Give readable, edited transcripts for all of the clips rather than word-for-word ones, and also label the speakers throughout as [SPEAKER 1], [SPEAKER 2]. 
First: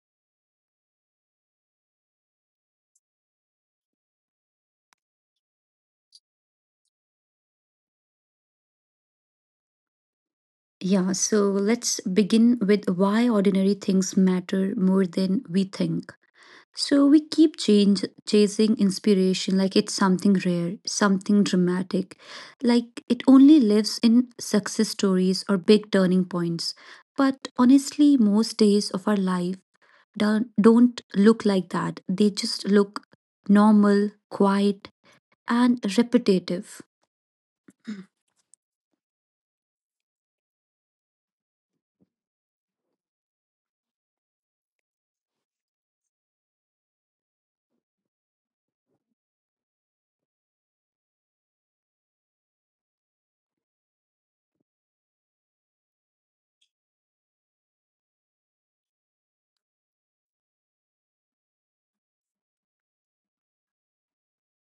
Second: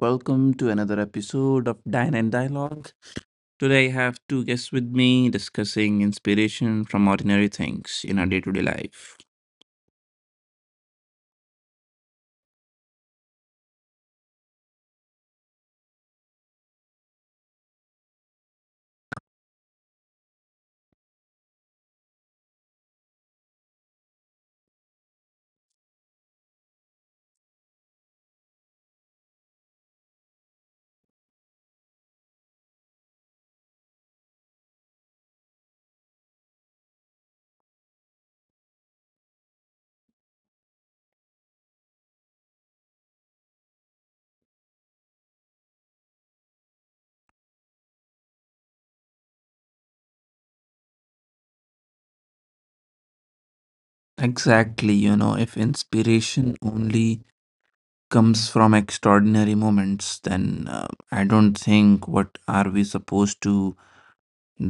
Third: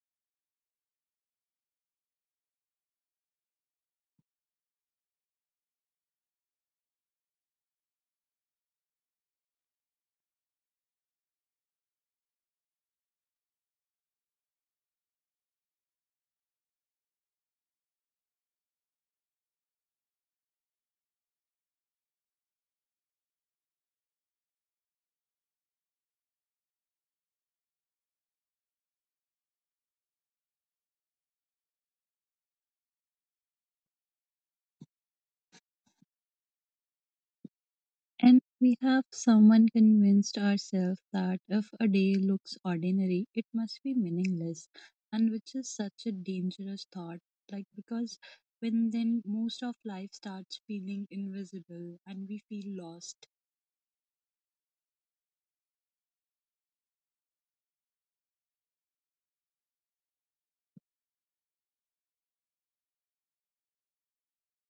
[SPEAKER 1] Welcome to another episode of Dine and Dialogue. Today I have two guests with me discussing inspiration from ordinary things in our day to day life.
[SPEAKER 2] Yeah, so let's begin with why ordinary things matter more than we think. So we keep change chasing inspiration like it's something rare, something dramatic, like it only lives in success stories or big turning points. But honestly, most days of our life don't look like that. They just look normal, quiet, and repetitive.
[SPEAKER 3] And we have someone convinced ourselves that if a day looks ordinary, it must be meaningless, and which is such a dangerous thought. Like, because when then most of life starts feeling invisible and we feel lost.
[SPEAKER 1] Exactly, if inspiration only comes from extraordinary moments, then I don't think what are we supposed to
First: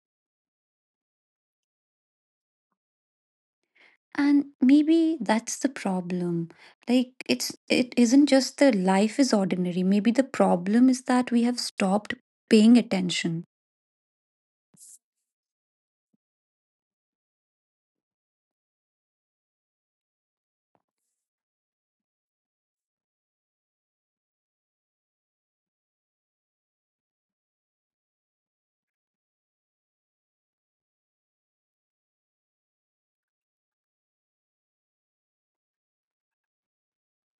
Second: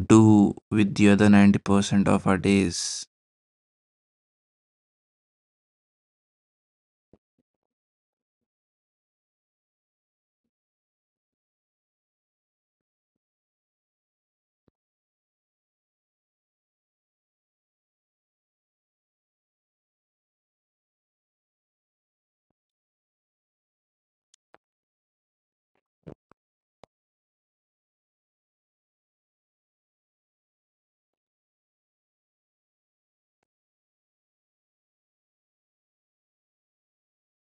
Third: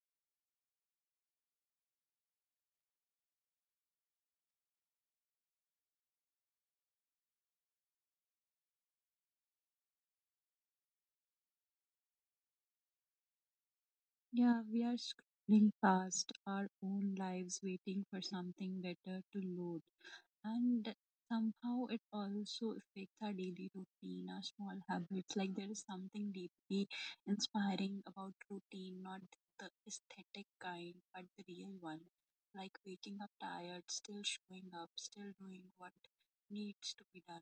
[SPEAKER 1] do with the other 90% of our days.
[SPEAKER 2] And maybe that's the problem. Like it isn't just the life is ordinary. Maybe the problem is that we have stopped paying attention.
[SPEAKER 3] Yeah, we are scrolling past our own lives waiting for something better to load. And somehow it also affects our daily routine, our small habits. Like there is something deeply inspiring about routine, not the aesthetic kind, but the real one. Like waking up tired, still showing up, still doing what needs to be done.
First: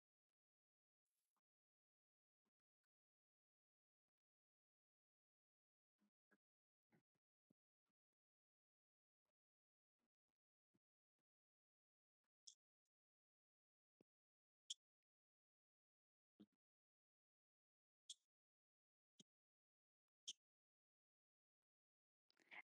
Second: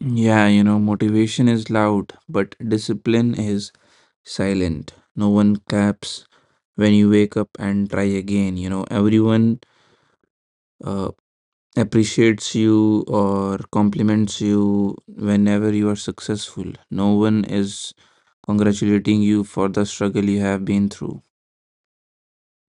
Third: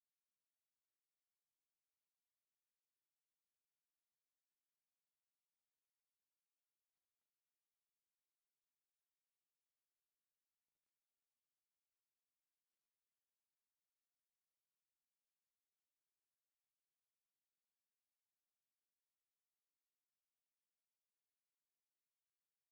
[SPEAKER 1] Yeah, motivation is loud, but discipline is silent. No one claps when you wake up and try again. You know everyone uh, appreciates you or compliments you whenever you are successful. No one is congratulating you for the struggle you have been through.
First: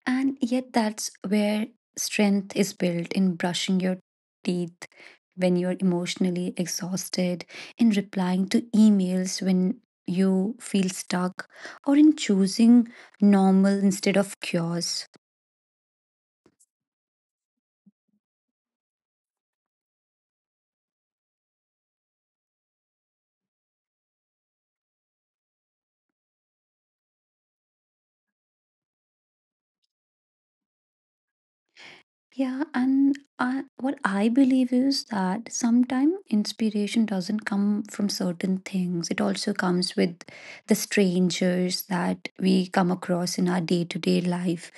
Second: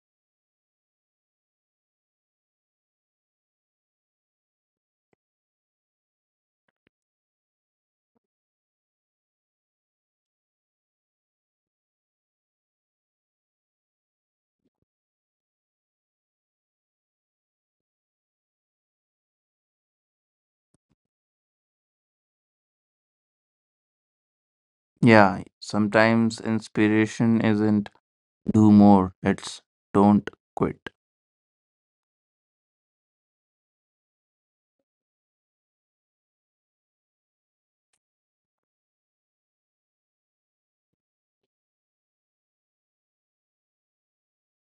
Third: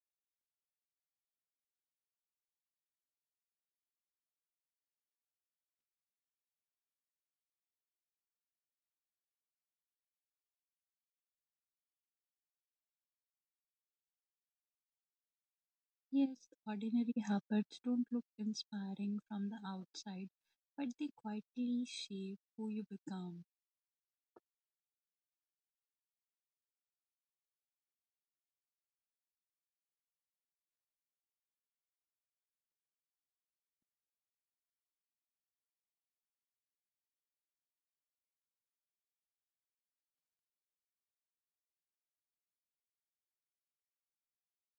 [SPEAKER 2] And yet that's where strength is built in brushing your teeth when you're emotionally exhausted, in replying to emails when you feel stuck, or in choosing normal instead of cures.
[SPEAKER 3] Yes, ordinary habits don't look inspiring from the outside, but they quietly shape who you become.
[SPEAKER 1] Yeah, sometimes inspiration isn't do more, it's don't quit.
[SPEAKER 2] Yeah, and what I believe is that sometimes inspiration doesn't come from certain things. It also comes with the strangers that we come across in our day to day life.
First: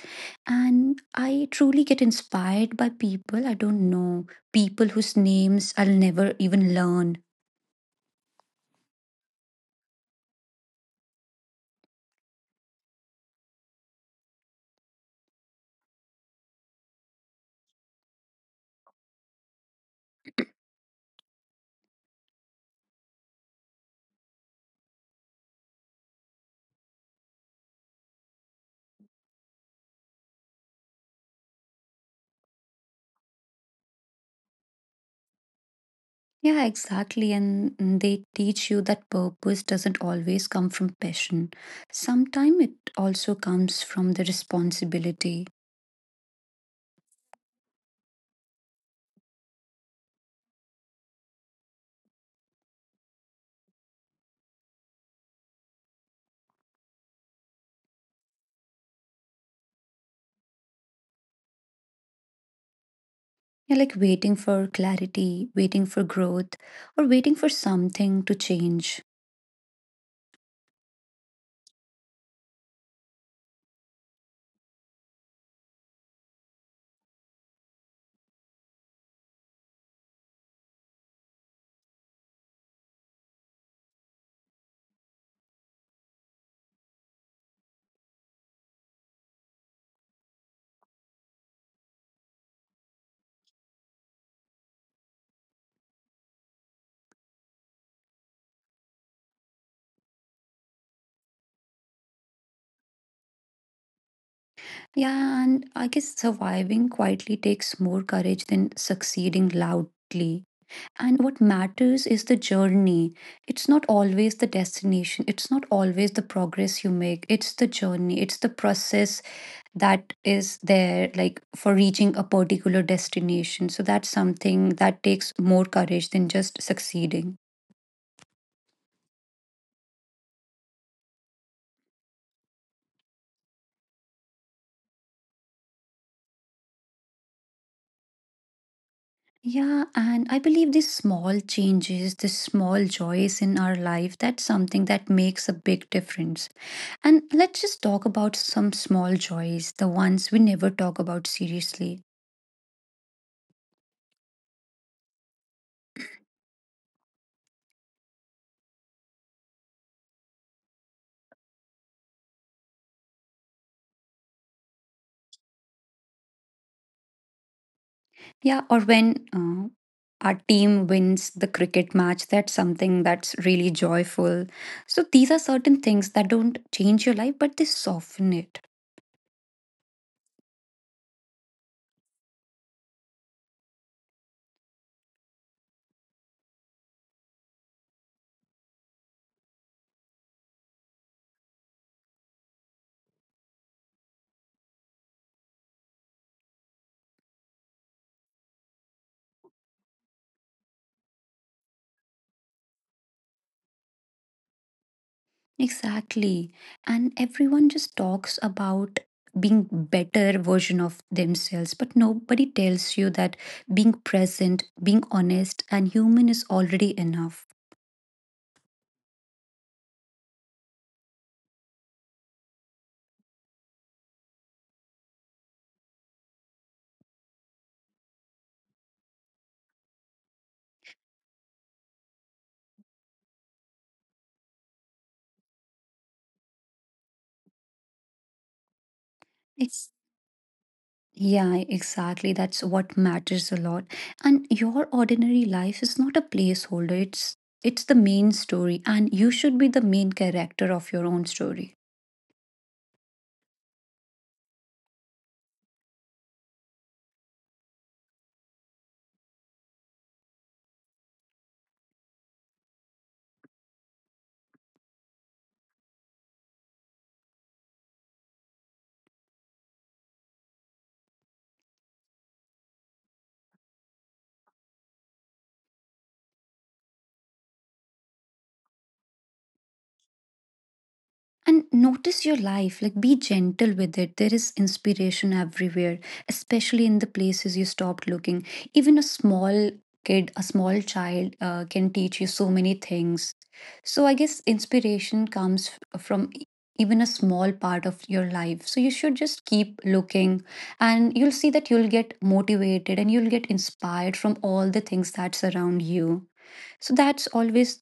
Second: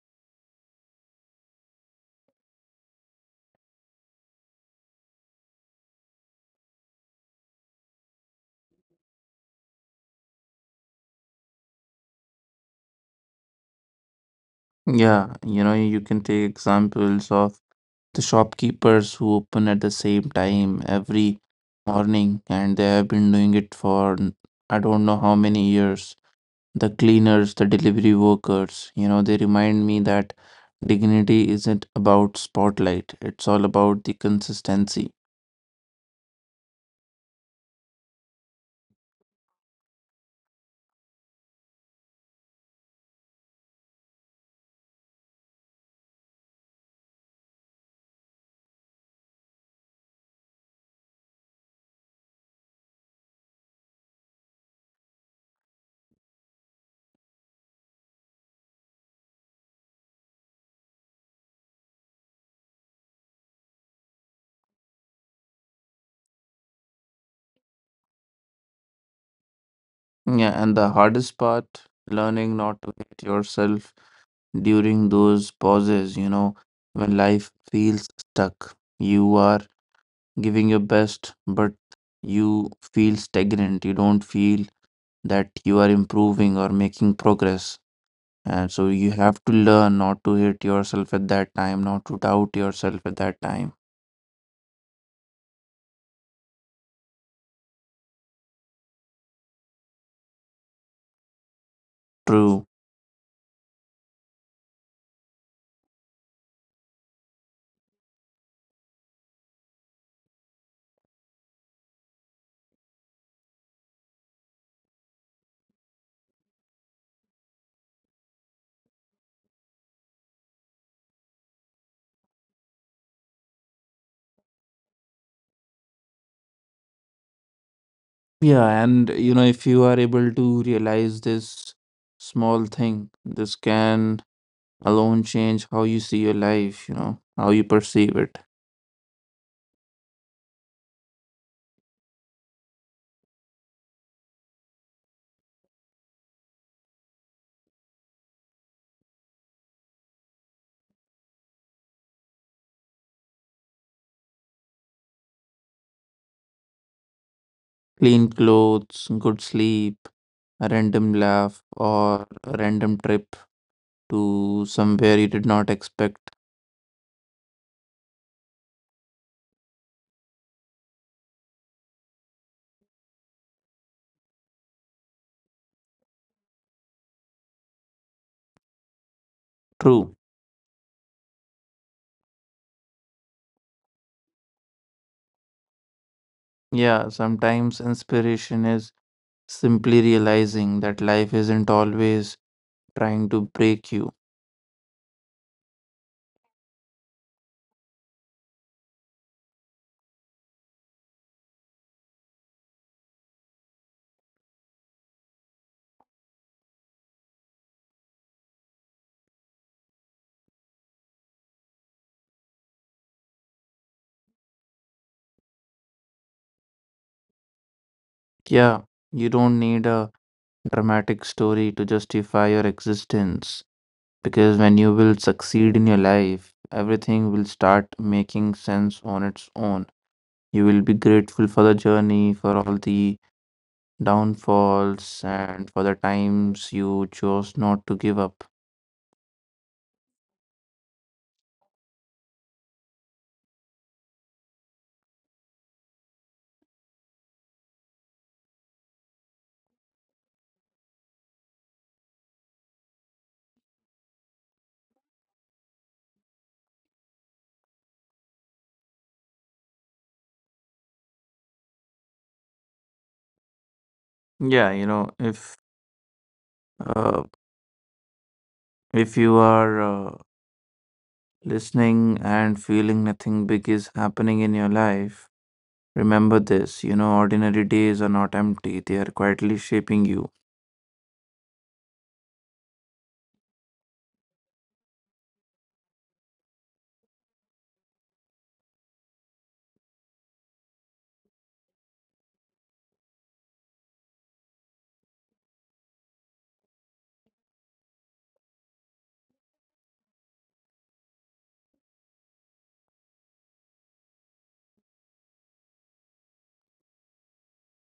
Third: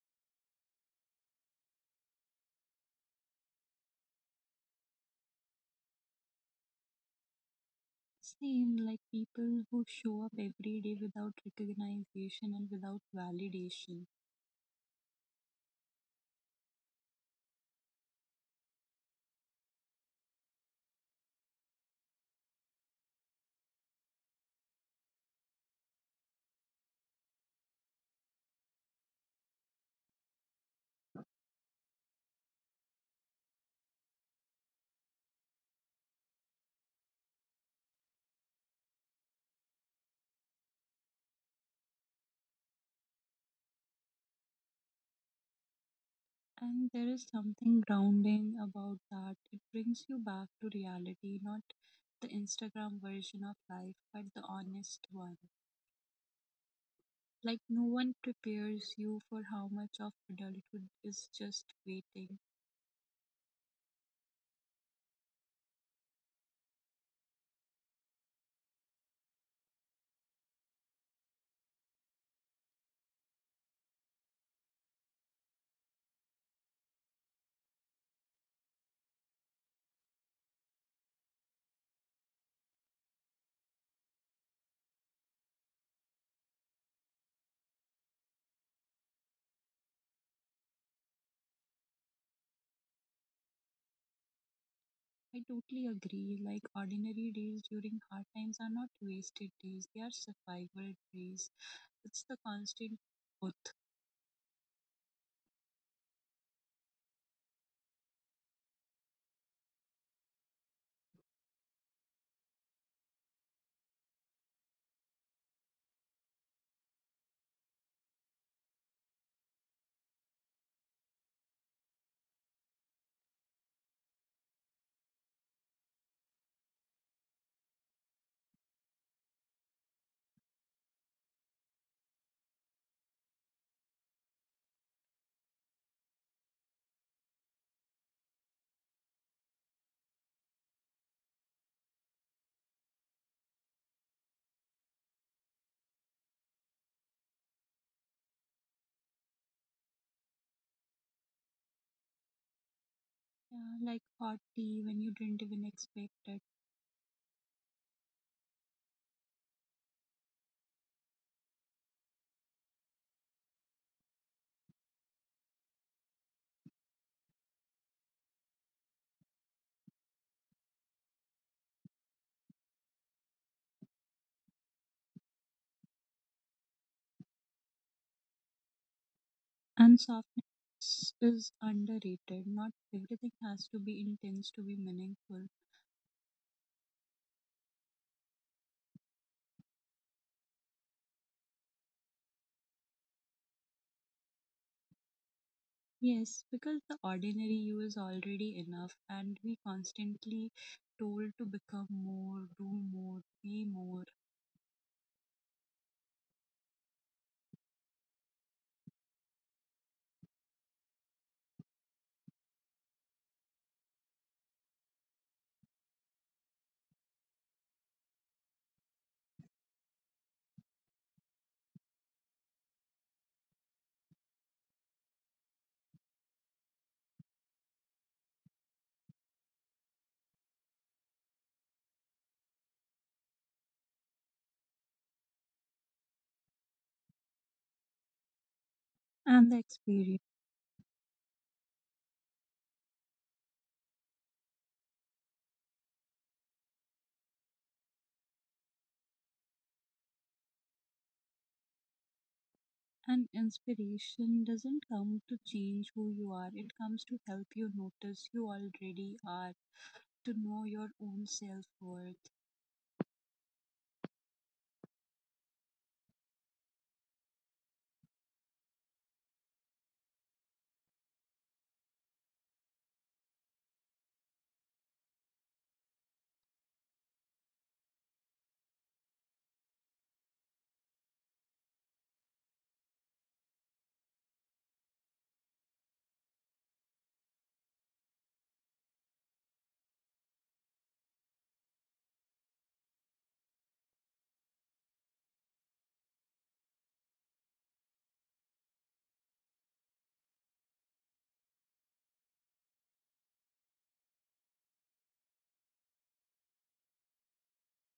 [SPEAKER 2] And I truly get inspired by people I don't know, people whose names I'll never even learn.
[SPEAKER 3] Same like people who show up every day without recognition and without validation.
[SPEAKER 1] Yeah you know you can take examples of the shopkeepers who open at the same time every morning, and they have been doing it for I don't know how many years. The cleaners, the delivery workers, they remind me that dignity isn't about spotlight, it's all about the consistency.
[SPEAKER 2] Yeah, exactly. And they teach you that purpose doesn't always come from passion. Sometimes it also comes from the responsibility.
[SPEAKER 3] And there is something grounding about that. It brings you back to reality, not the Instagram version of life, but the honest one. Like, no one prepares you for how much of adulthood is just waiting.
[SPEAKER 2] You're like waiting for clarity, waiting for growth, or waiting for something to change.
[SPEAKER 1] Yeah, and the hardest part, learning not to hate yourself during those pauses, when life feels stuck. You are giving your best, but you feel stagnant. You don't feel that you are improving or making progress. And so you have to learn not to hate yourself at that time, not to doubt yourself at that time.
[SPEAKER 3] I totally agree. Like, ordinary days during hard times are not wasted days, they are survival days. It's the
[SPEAKER 1] True.
[SPEAKER 3] constant.
[SPEAKER 2] Yeah, and I guess surviving quietly takes more courage than succeeding loudly. And what matters is the journey. It's not always the destination, it's not always the progress you make. It's the journey, it's the process that is there, like for reaching a particular destination. So that's something that takes more courage than just succeeding.
[SPEAKER 1] Yeah, and if you are able to realize this small thing, this can alone change how you see your life, how you perceive it.
[SPEAKER 2] Yeah, and I believe these small changes, the small joys in our life, that's something that makes a big difference. And let's just talk about some small joys, the ones we never talk about seriously.
[SPEAKER 3] Yeah, like hot tea when you didn't even expect it.
[SPEAKER 1] Clean clothes, good sleep, a random laugh, or a random trip to somewhere you did not expect.
[SPEAKER 2] Yeah, or when our team wins the cricket match, that's something that's really joyful. So these are certain things that don't change your life, but they soften it.
[SPEAKER 3] And
[SPEAKER 1] True.
[SPEAKER 3] softness is underrated. Not everything has to be intense to be meaningful.
[SPEAKER 1] Yeah, sometimes inspiration is simply realizing that life isn't always trying to break you.
[SPEAKER 3] Yes, because the ordinary you is already enough, and we constantly told to become more, do more, be more.
[SPEAKER 2] Exactly. And everyone just talks about being better version of themselves, but nobody tells you that being present, being honest and human is already enough.
[SPEAKER 1] Yeah, you don't need a dramatic story to justify your existence, because when you will succeed in your life, everything will start making sense on its own. You will be grateful for the journey, for all the downfalls, and for the times you chose not to give up.
[SPEAKER 3] And the
[SPEAKER 2] It's
[SPEAKER 3] experience
[SPEAKER 2] Yeah, exactly. That's what matters a lot. And your ordinary life is not a placeholder. It's the main story, and you should be the main character of your own story.
[SPEAKER 3] and inspiration doesn't come to change who you are, it comes to help you notice you already are, to know your own self worth.
[SPEAKER 1] Yeah, uh, if you are listening and feeling nothing big is happening in your life, remember this, ordinary days are not empty. They are quietly shaping you.
[SPEAKER 2] And notice your life, like be gentle with it. There is inspiration everywhere, especially in the places you stopped looking. Even a small kid, a small child can teach you so many things. So I guess inspiration comes from even a small part of your life, so you should just keep looking, and you'll see that you'll get motivated and you'll get inspired from all the things that surround you. So that's always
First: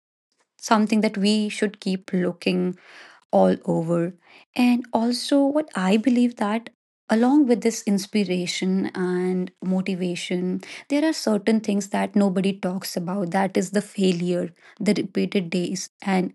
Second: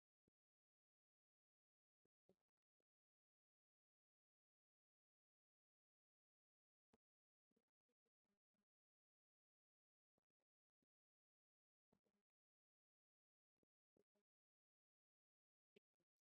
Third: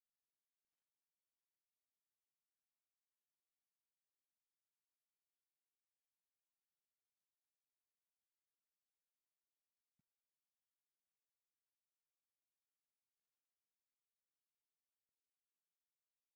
[SPEAKER 2] something that we should keep looking all over. And also, what I believe that along with this inspiration and motivation, there are certain things that nobody talks about, that is the failure, the repeated days, and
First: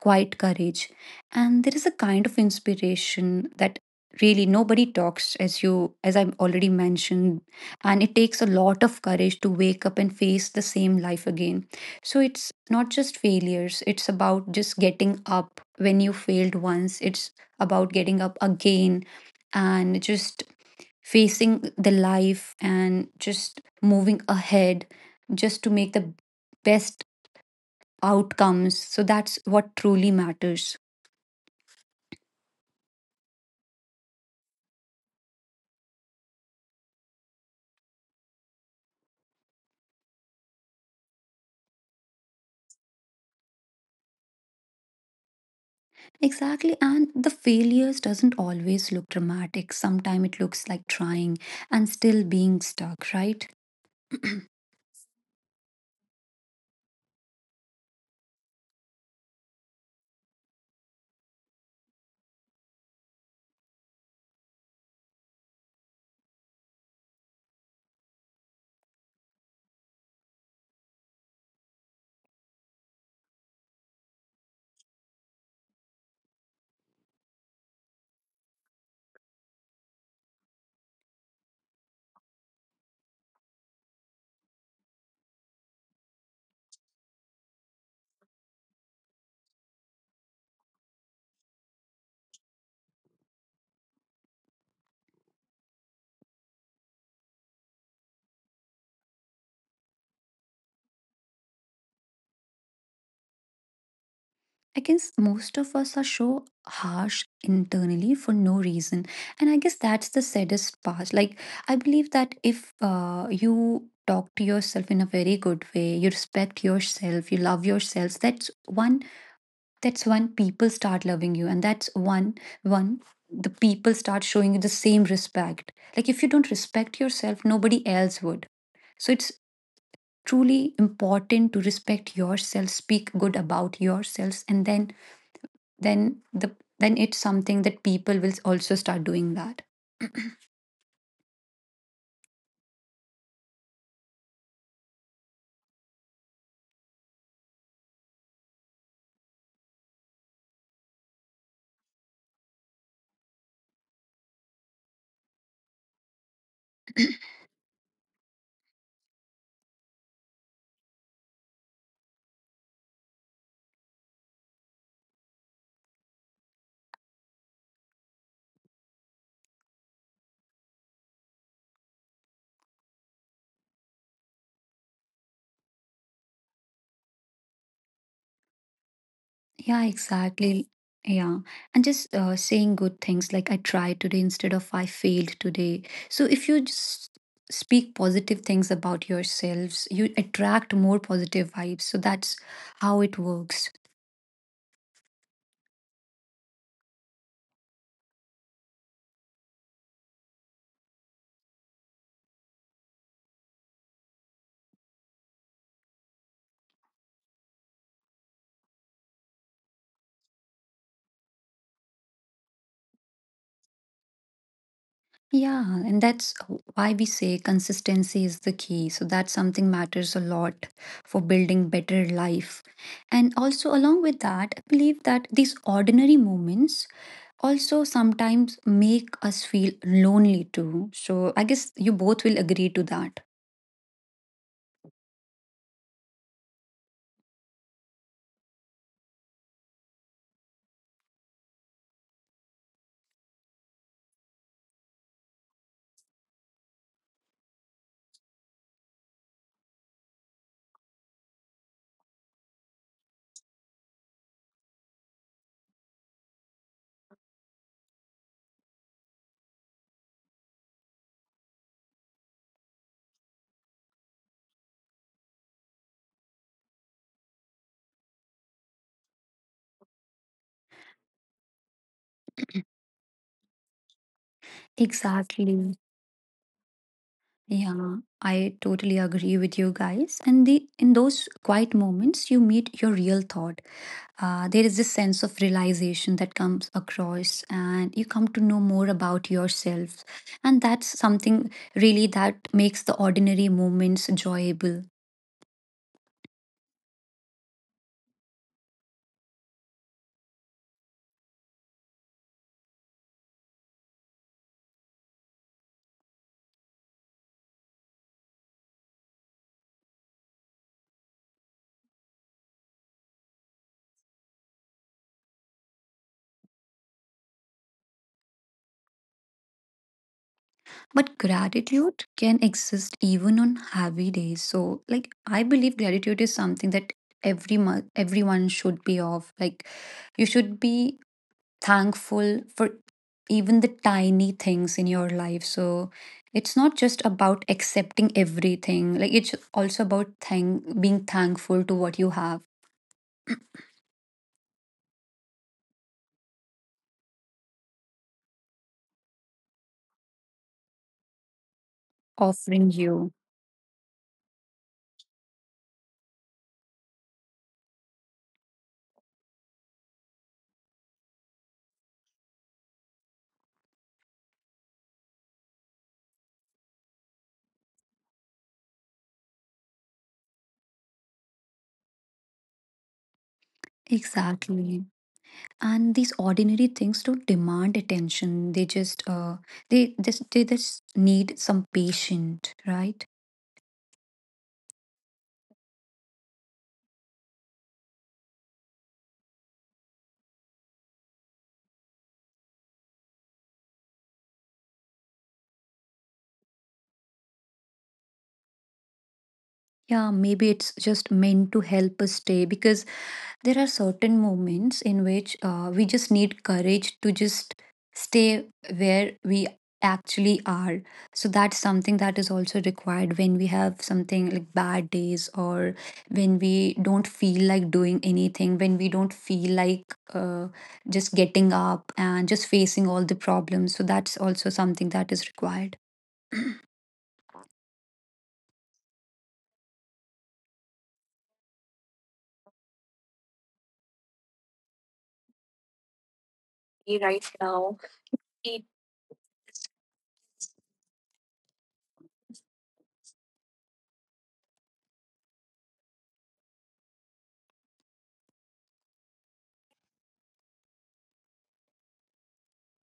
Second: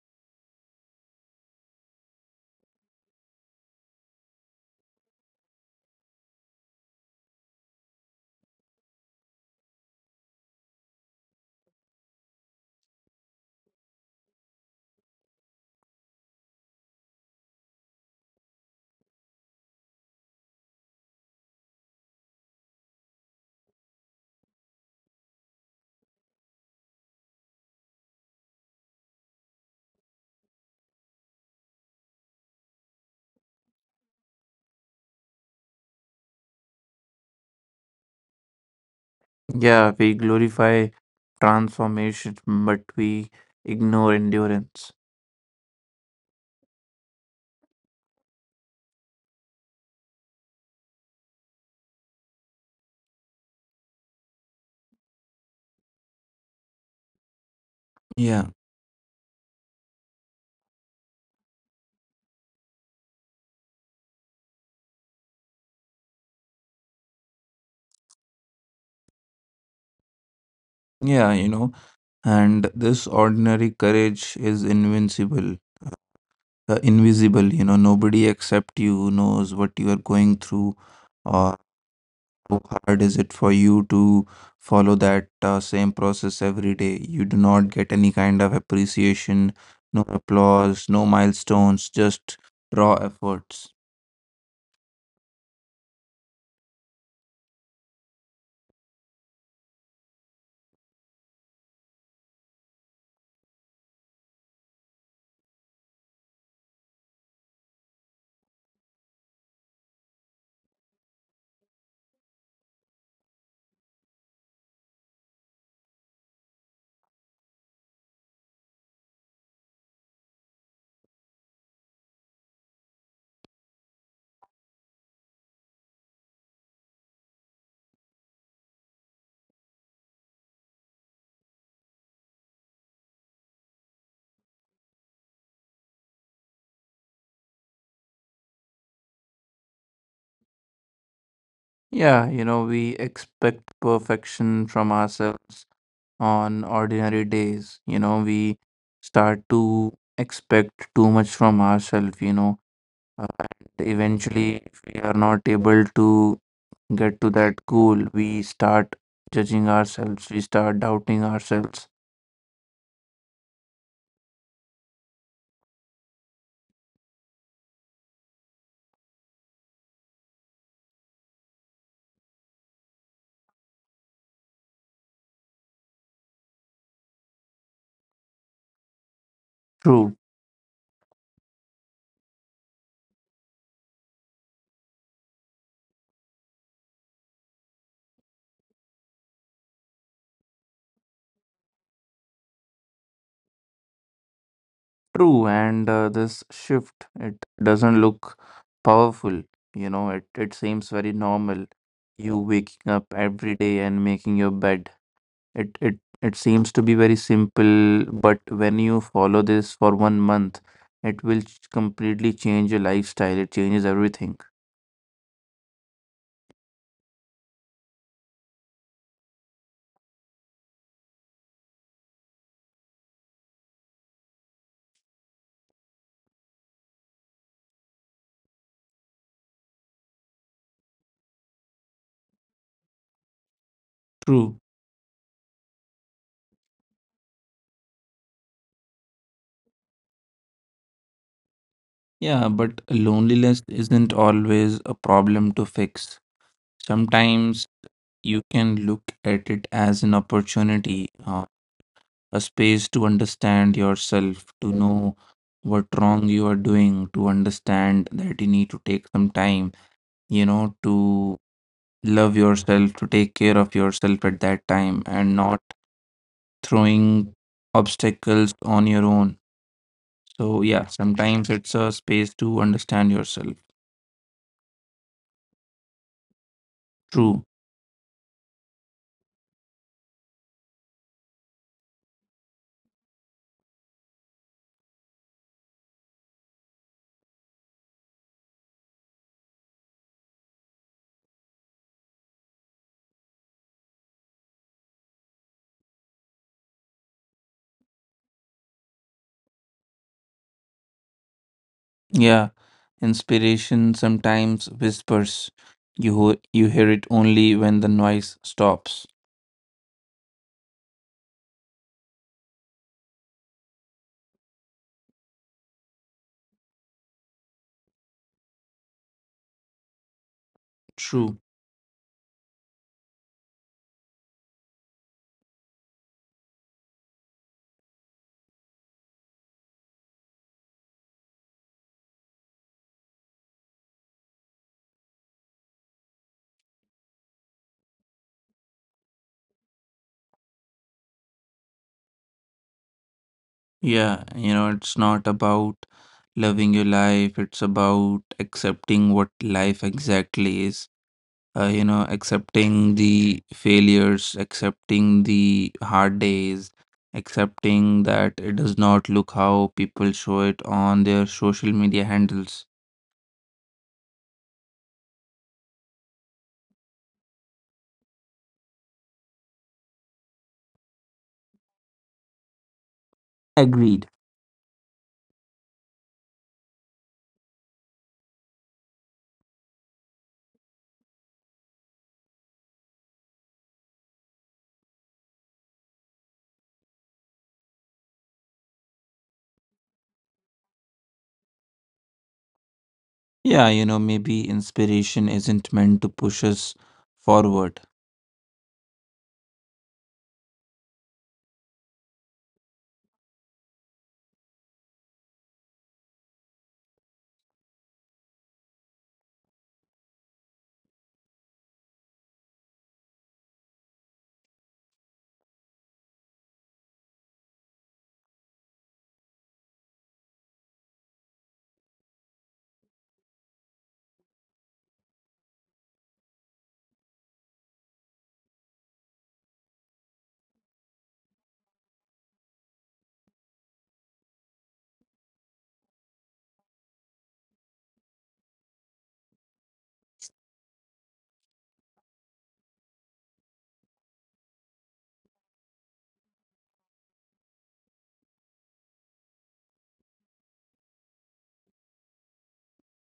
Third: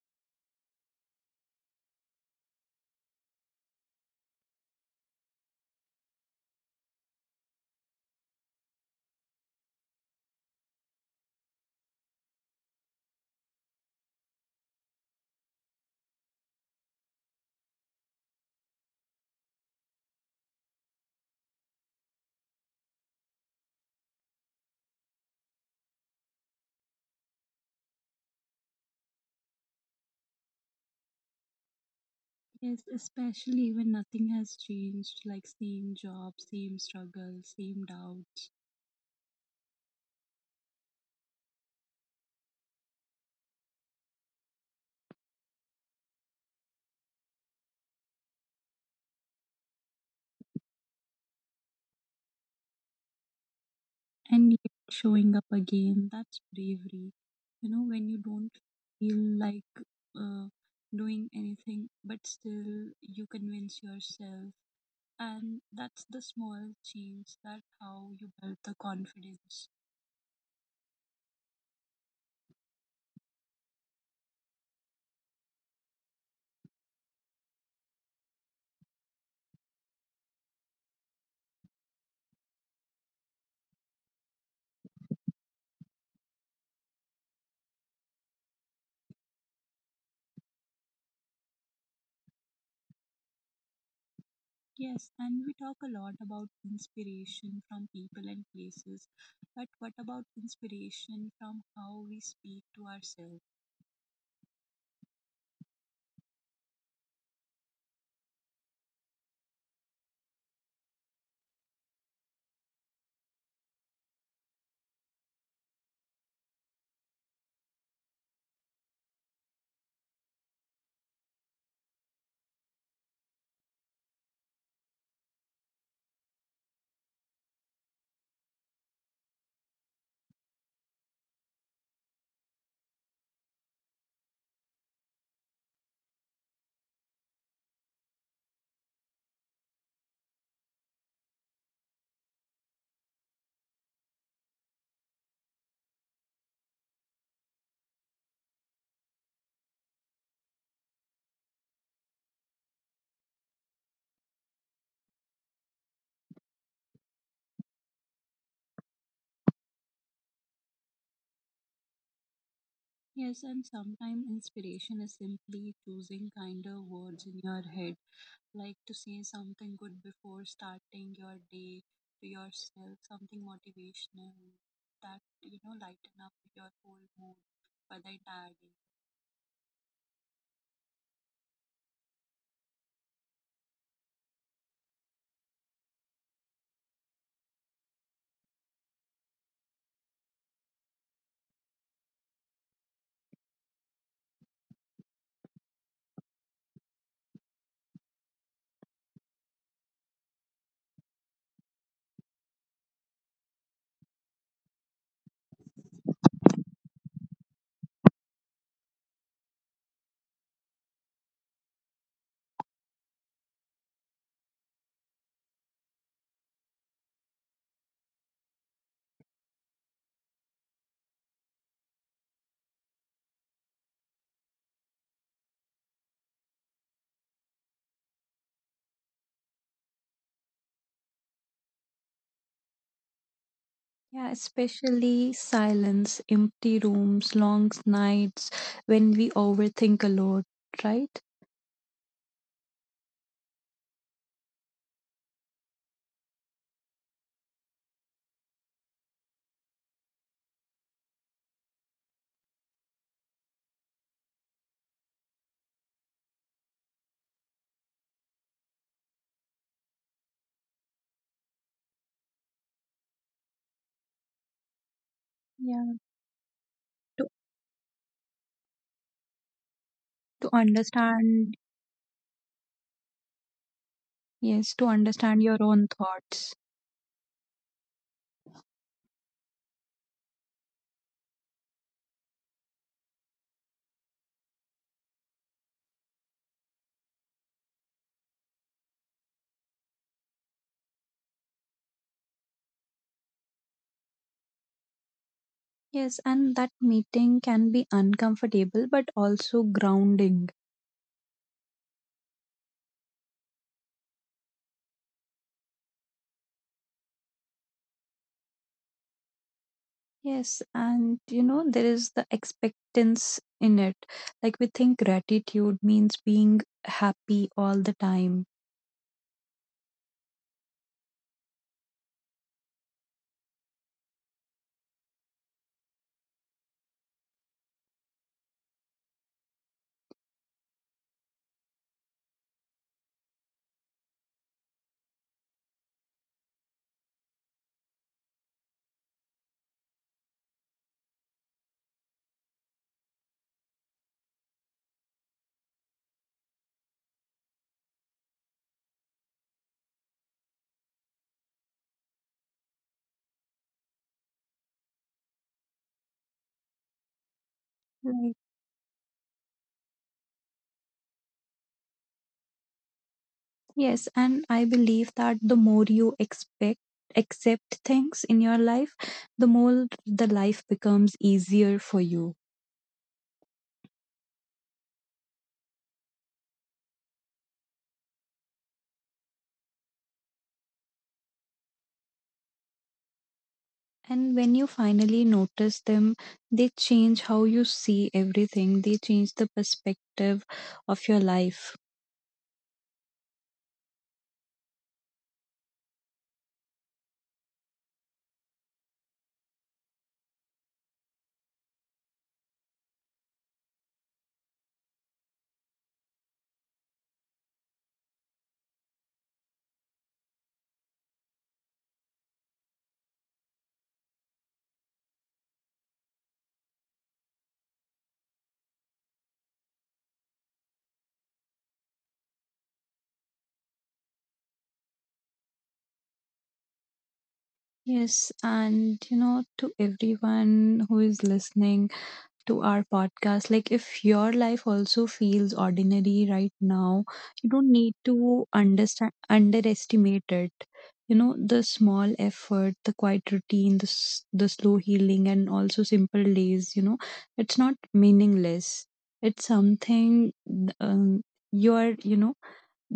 [SPEAKER 2] quiet courage. And there is a kind of inspiration that really nobody talks, as you, as I've already mentioned. And it takes a lot of courage to wake up and face the same life again. So it's not just failures, it's about just getting up when you failed once. It's about getting up again and just facing the life and just moving ahead just to make the best outcomes. So that's what truly matters.
[SPEAKER 3] Yes, especially when nothing has changed, like same job, same struggle, same doubt,
[SPEAKER 1] Yeah, we glorify transformation, but we ignore endurance.
[SPEAKER 2] Exactly, and the failures doesn't always look dramatic. Sometimes it looks like trying and still being stuck, right?
[SPEAKER 3] and yet showing up again. That's bravery. You know, when you
[SPEAKER 1] Yeah,
[SPEAKER 3] don't feel like uh, doing anything, but still you convince yourself. And that's the small change that how you build the confidence.
[SPEAKER 1] yeah, you know, and this ordinary courage is invisible. Nobody except you knows what you are going through or. How hard is it for you to follow that same process every day? You do not get any kind of appreciation, no applause, no milestones, just raw efforts.
[SPEAKER 3] Yes, and we talk a lot about inspiration from people and places. But what about inspiration from how we speak to ourselves?
[SPEAKER 2] I guess most of us are so harsh internally for no reason, and I guess that's the saddest part. Like, I believe that if you talk to yourself in a very good way, you respect yourself, you love yourself. That's when people start loving you, and that's one one the people start showing you the same respect. Like, if you don't respect yourself, nobody else would. So it's truly important to respect yourself, speak good about yourselves, and then the then it's something that people will also start doing that.
[SPEAKER 1] Yeah, we expect perfection from ourselves on ordinary days. We start to expect too much from ourselves, and eventually, if we are not able to get to that goal, we start judging ourselves, we start doubting ourselves.
[SPEAKER 3] Yes, and sometimes inspiration is simply choosing kinder words in your head, like to say something good before starting your day to yourself, something motivational that you know lighten up your whole mood for the entire day.
[SPEAKER 2] Yeah,
[SPEAKER 1] True,
[SPEAKER 2] exactly. Yeah. And just saying good things like I tried today instead of I failed today. So if you just speak positive things about yourselves, you attract more positive vibes. So that's how it works.
[SPEAKER 1] true. And this shift, it doesn't look powerful. It seems very normal. You waking up every day and making your bed. It seems to be very simple, but when you follow this for one month, it will completely change your lifestyle. It changes everything.
[SPEAKER 2] Yeah, and that's why we say consistency is the key. So that something matters a lot for building better life. And also, along with that, I believe that these ordinary moments also sometimes make us feel lonely too. So I guess you both will agree to that.
[SPEAKER 3] Yeah,
[SPEAKER 1] True.
[SPEAKER 3] especially silence, empty rooms, long nights when we overthink a lot, right?
[SPEAKER 1] Yeah, but loneliness isn't always a problem to fix. Sometimes you can look at it as an opportunity, a space to understand yourself, to know what wrong you are doing, to understand that you need to take some time, to love yourself, to take care of yourself at that time and not
[SPEAKER 3] Yeah,
[SPEAKER 1] throwing
[SPEAKER 3] To,
[SPEAKER 1] obstacles on your own.
[SPEAKER 3] to
[SPEAKER 1] So, yeah, sometimes
[SPEAKER 3] understand,
[SPEAKER 1] it's a space to understand yourself.
[SPEAKER 3] yes, to understand your
[SPEAKER 2] Exactly.
[SPEAKER 3] own thoughts.
[SPEAKER 1] True.
[SPEAKER 2] Yeah, I totally agree with you guys. And the in those quiet moments you meet your real thought. There is this sense of realization that comes across, and you come to know more about yourself, and that's something really that makes the ordinary moments enjoyable.
[SPEAKER 3] Yes, and that meeting can be uncomfortable but also grounding.
[SPEAKER 1] Yeah, inspiration sometimes whispers. You hear it only when the noise stops.
[SPEAKER 3] Yes, and you know, there is the expectance in it. Like we think gratitude means being happy all the time.
[SPEAKER 2] But
[SPEAKER 1] True.
[SPEAKER 2] gratitude can exist even on heavy days. So like, I believe gratitude is something that every month everyone should be of. Like, you should be thankful for even the tiny things in your life. So it's not just about accepting everything, like, it's also about being thankful to what you have
[SPEAKER 1] Yeah, it's not about loving your life, it's about accepting what life exactly is.
[SPEAKER 2] offering
[SPEAKER 1] Accepting
[SPEAKER 2] you.
[SPEAKER 1] the failures, accepting the hard days, accepting
[SPEAKER 3] Right.
[SPEAKER 1] that it does not look how people show it on their social media handles.
[SPEAKER 3] Yes, and I believe that the more you expect, accept things in your life, the more the life becomes easier for you.
[SPEAKER 1] Agreed.
[SPEAKER 2] Exactly. And these ordinary things don't demand attention. They just need some patience, right?
[SPEAKER 3] And when you finally notice them, they change how you see everything. They change the perspective of your life.
[SPEAKER 1] Yeah, maybe inspiration isn't meant to push us forward.
[SPEAKER 2] Yeah, maybe it's just meant to help us stay, because there are certain moments in which we just need courage to just stay where we actually are. So that's something that is also required when we have something like bad days, or when we don't feel like doing anything, when we don't feel like just getting up and just facing all the problems. So that's also something that is required
[SPEAKER 3] Yes, and you know, to everyone who is listening, to our podcast. Like, if your life also feels ordinary right now,
[SPEAKER 2] right
[SPEAKER 3] you don't
[SPEAKER 2] now.
[SPEAKER 3] need to understand, underestimate it. You know, the small effort, the quiet routine, the slow healing, and also simple days, you know, it's not meaningless. It's something um, you're, you know,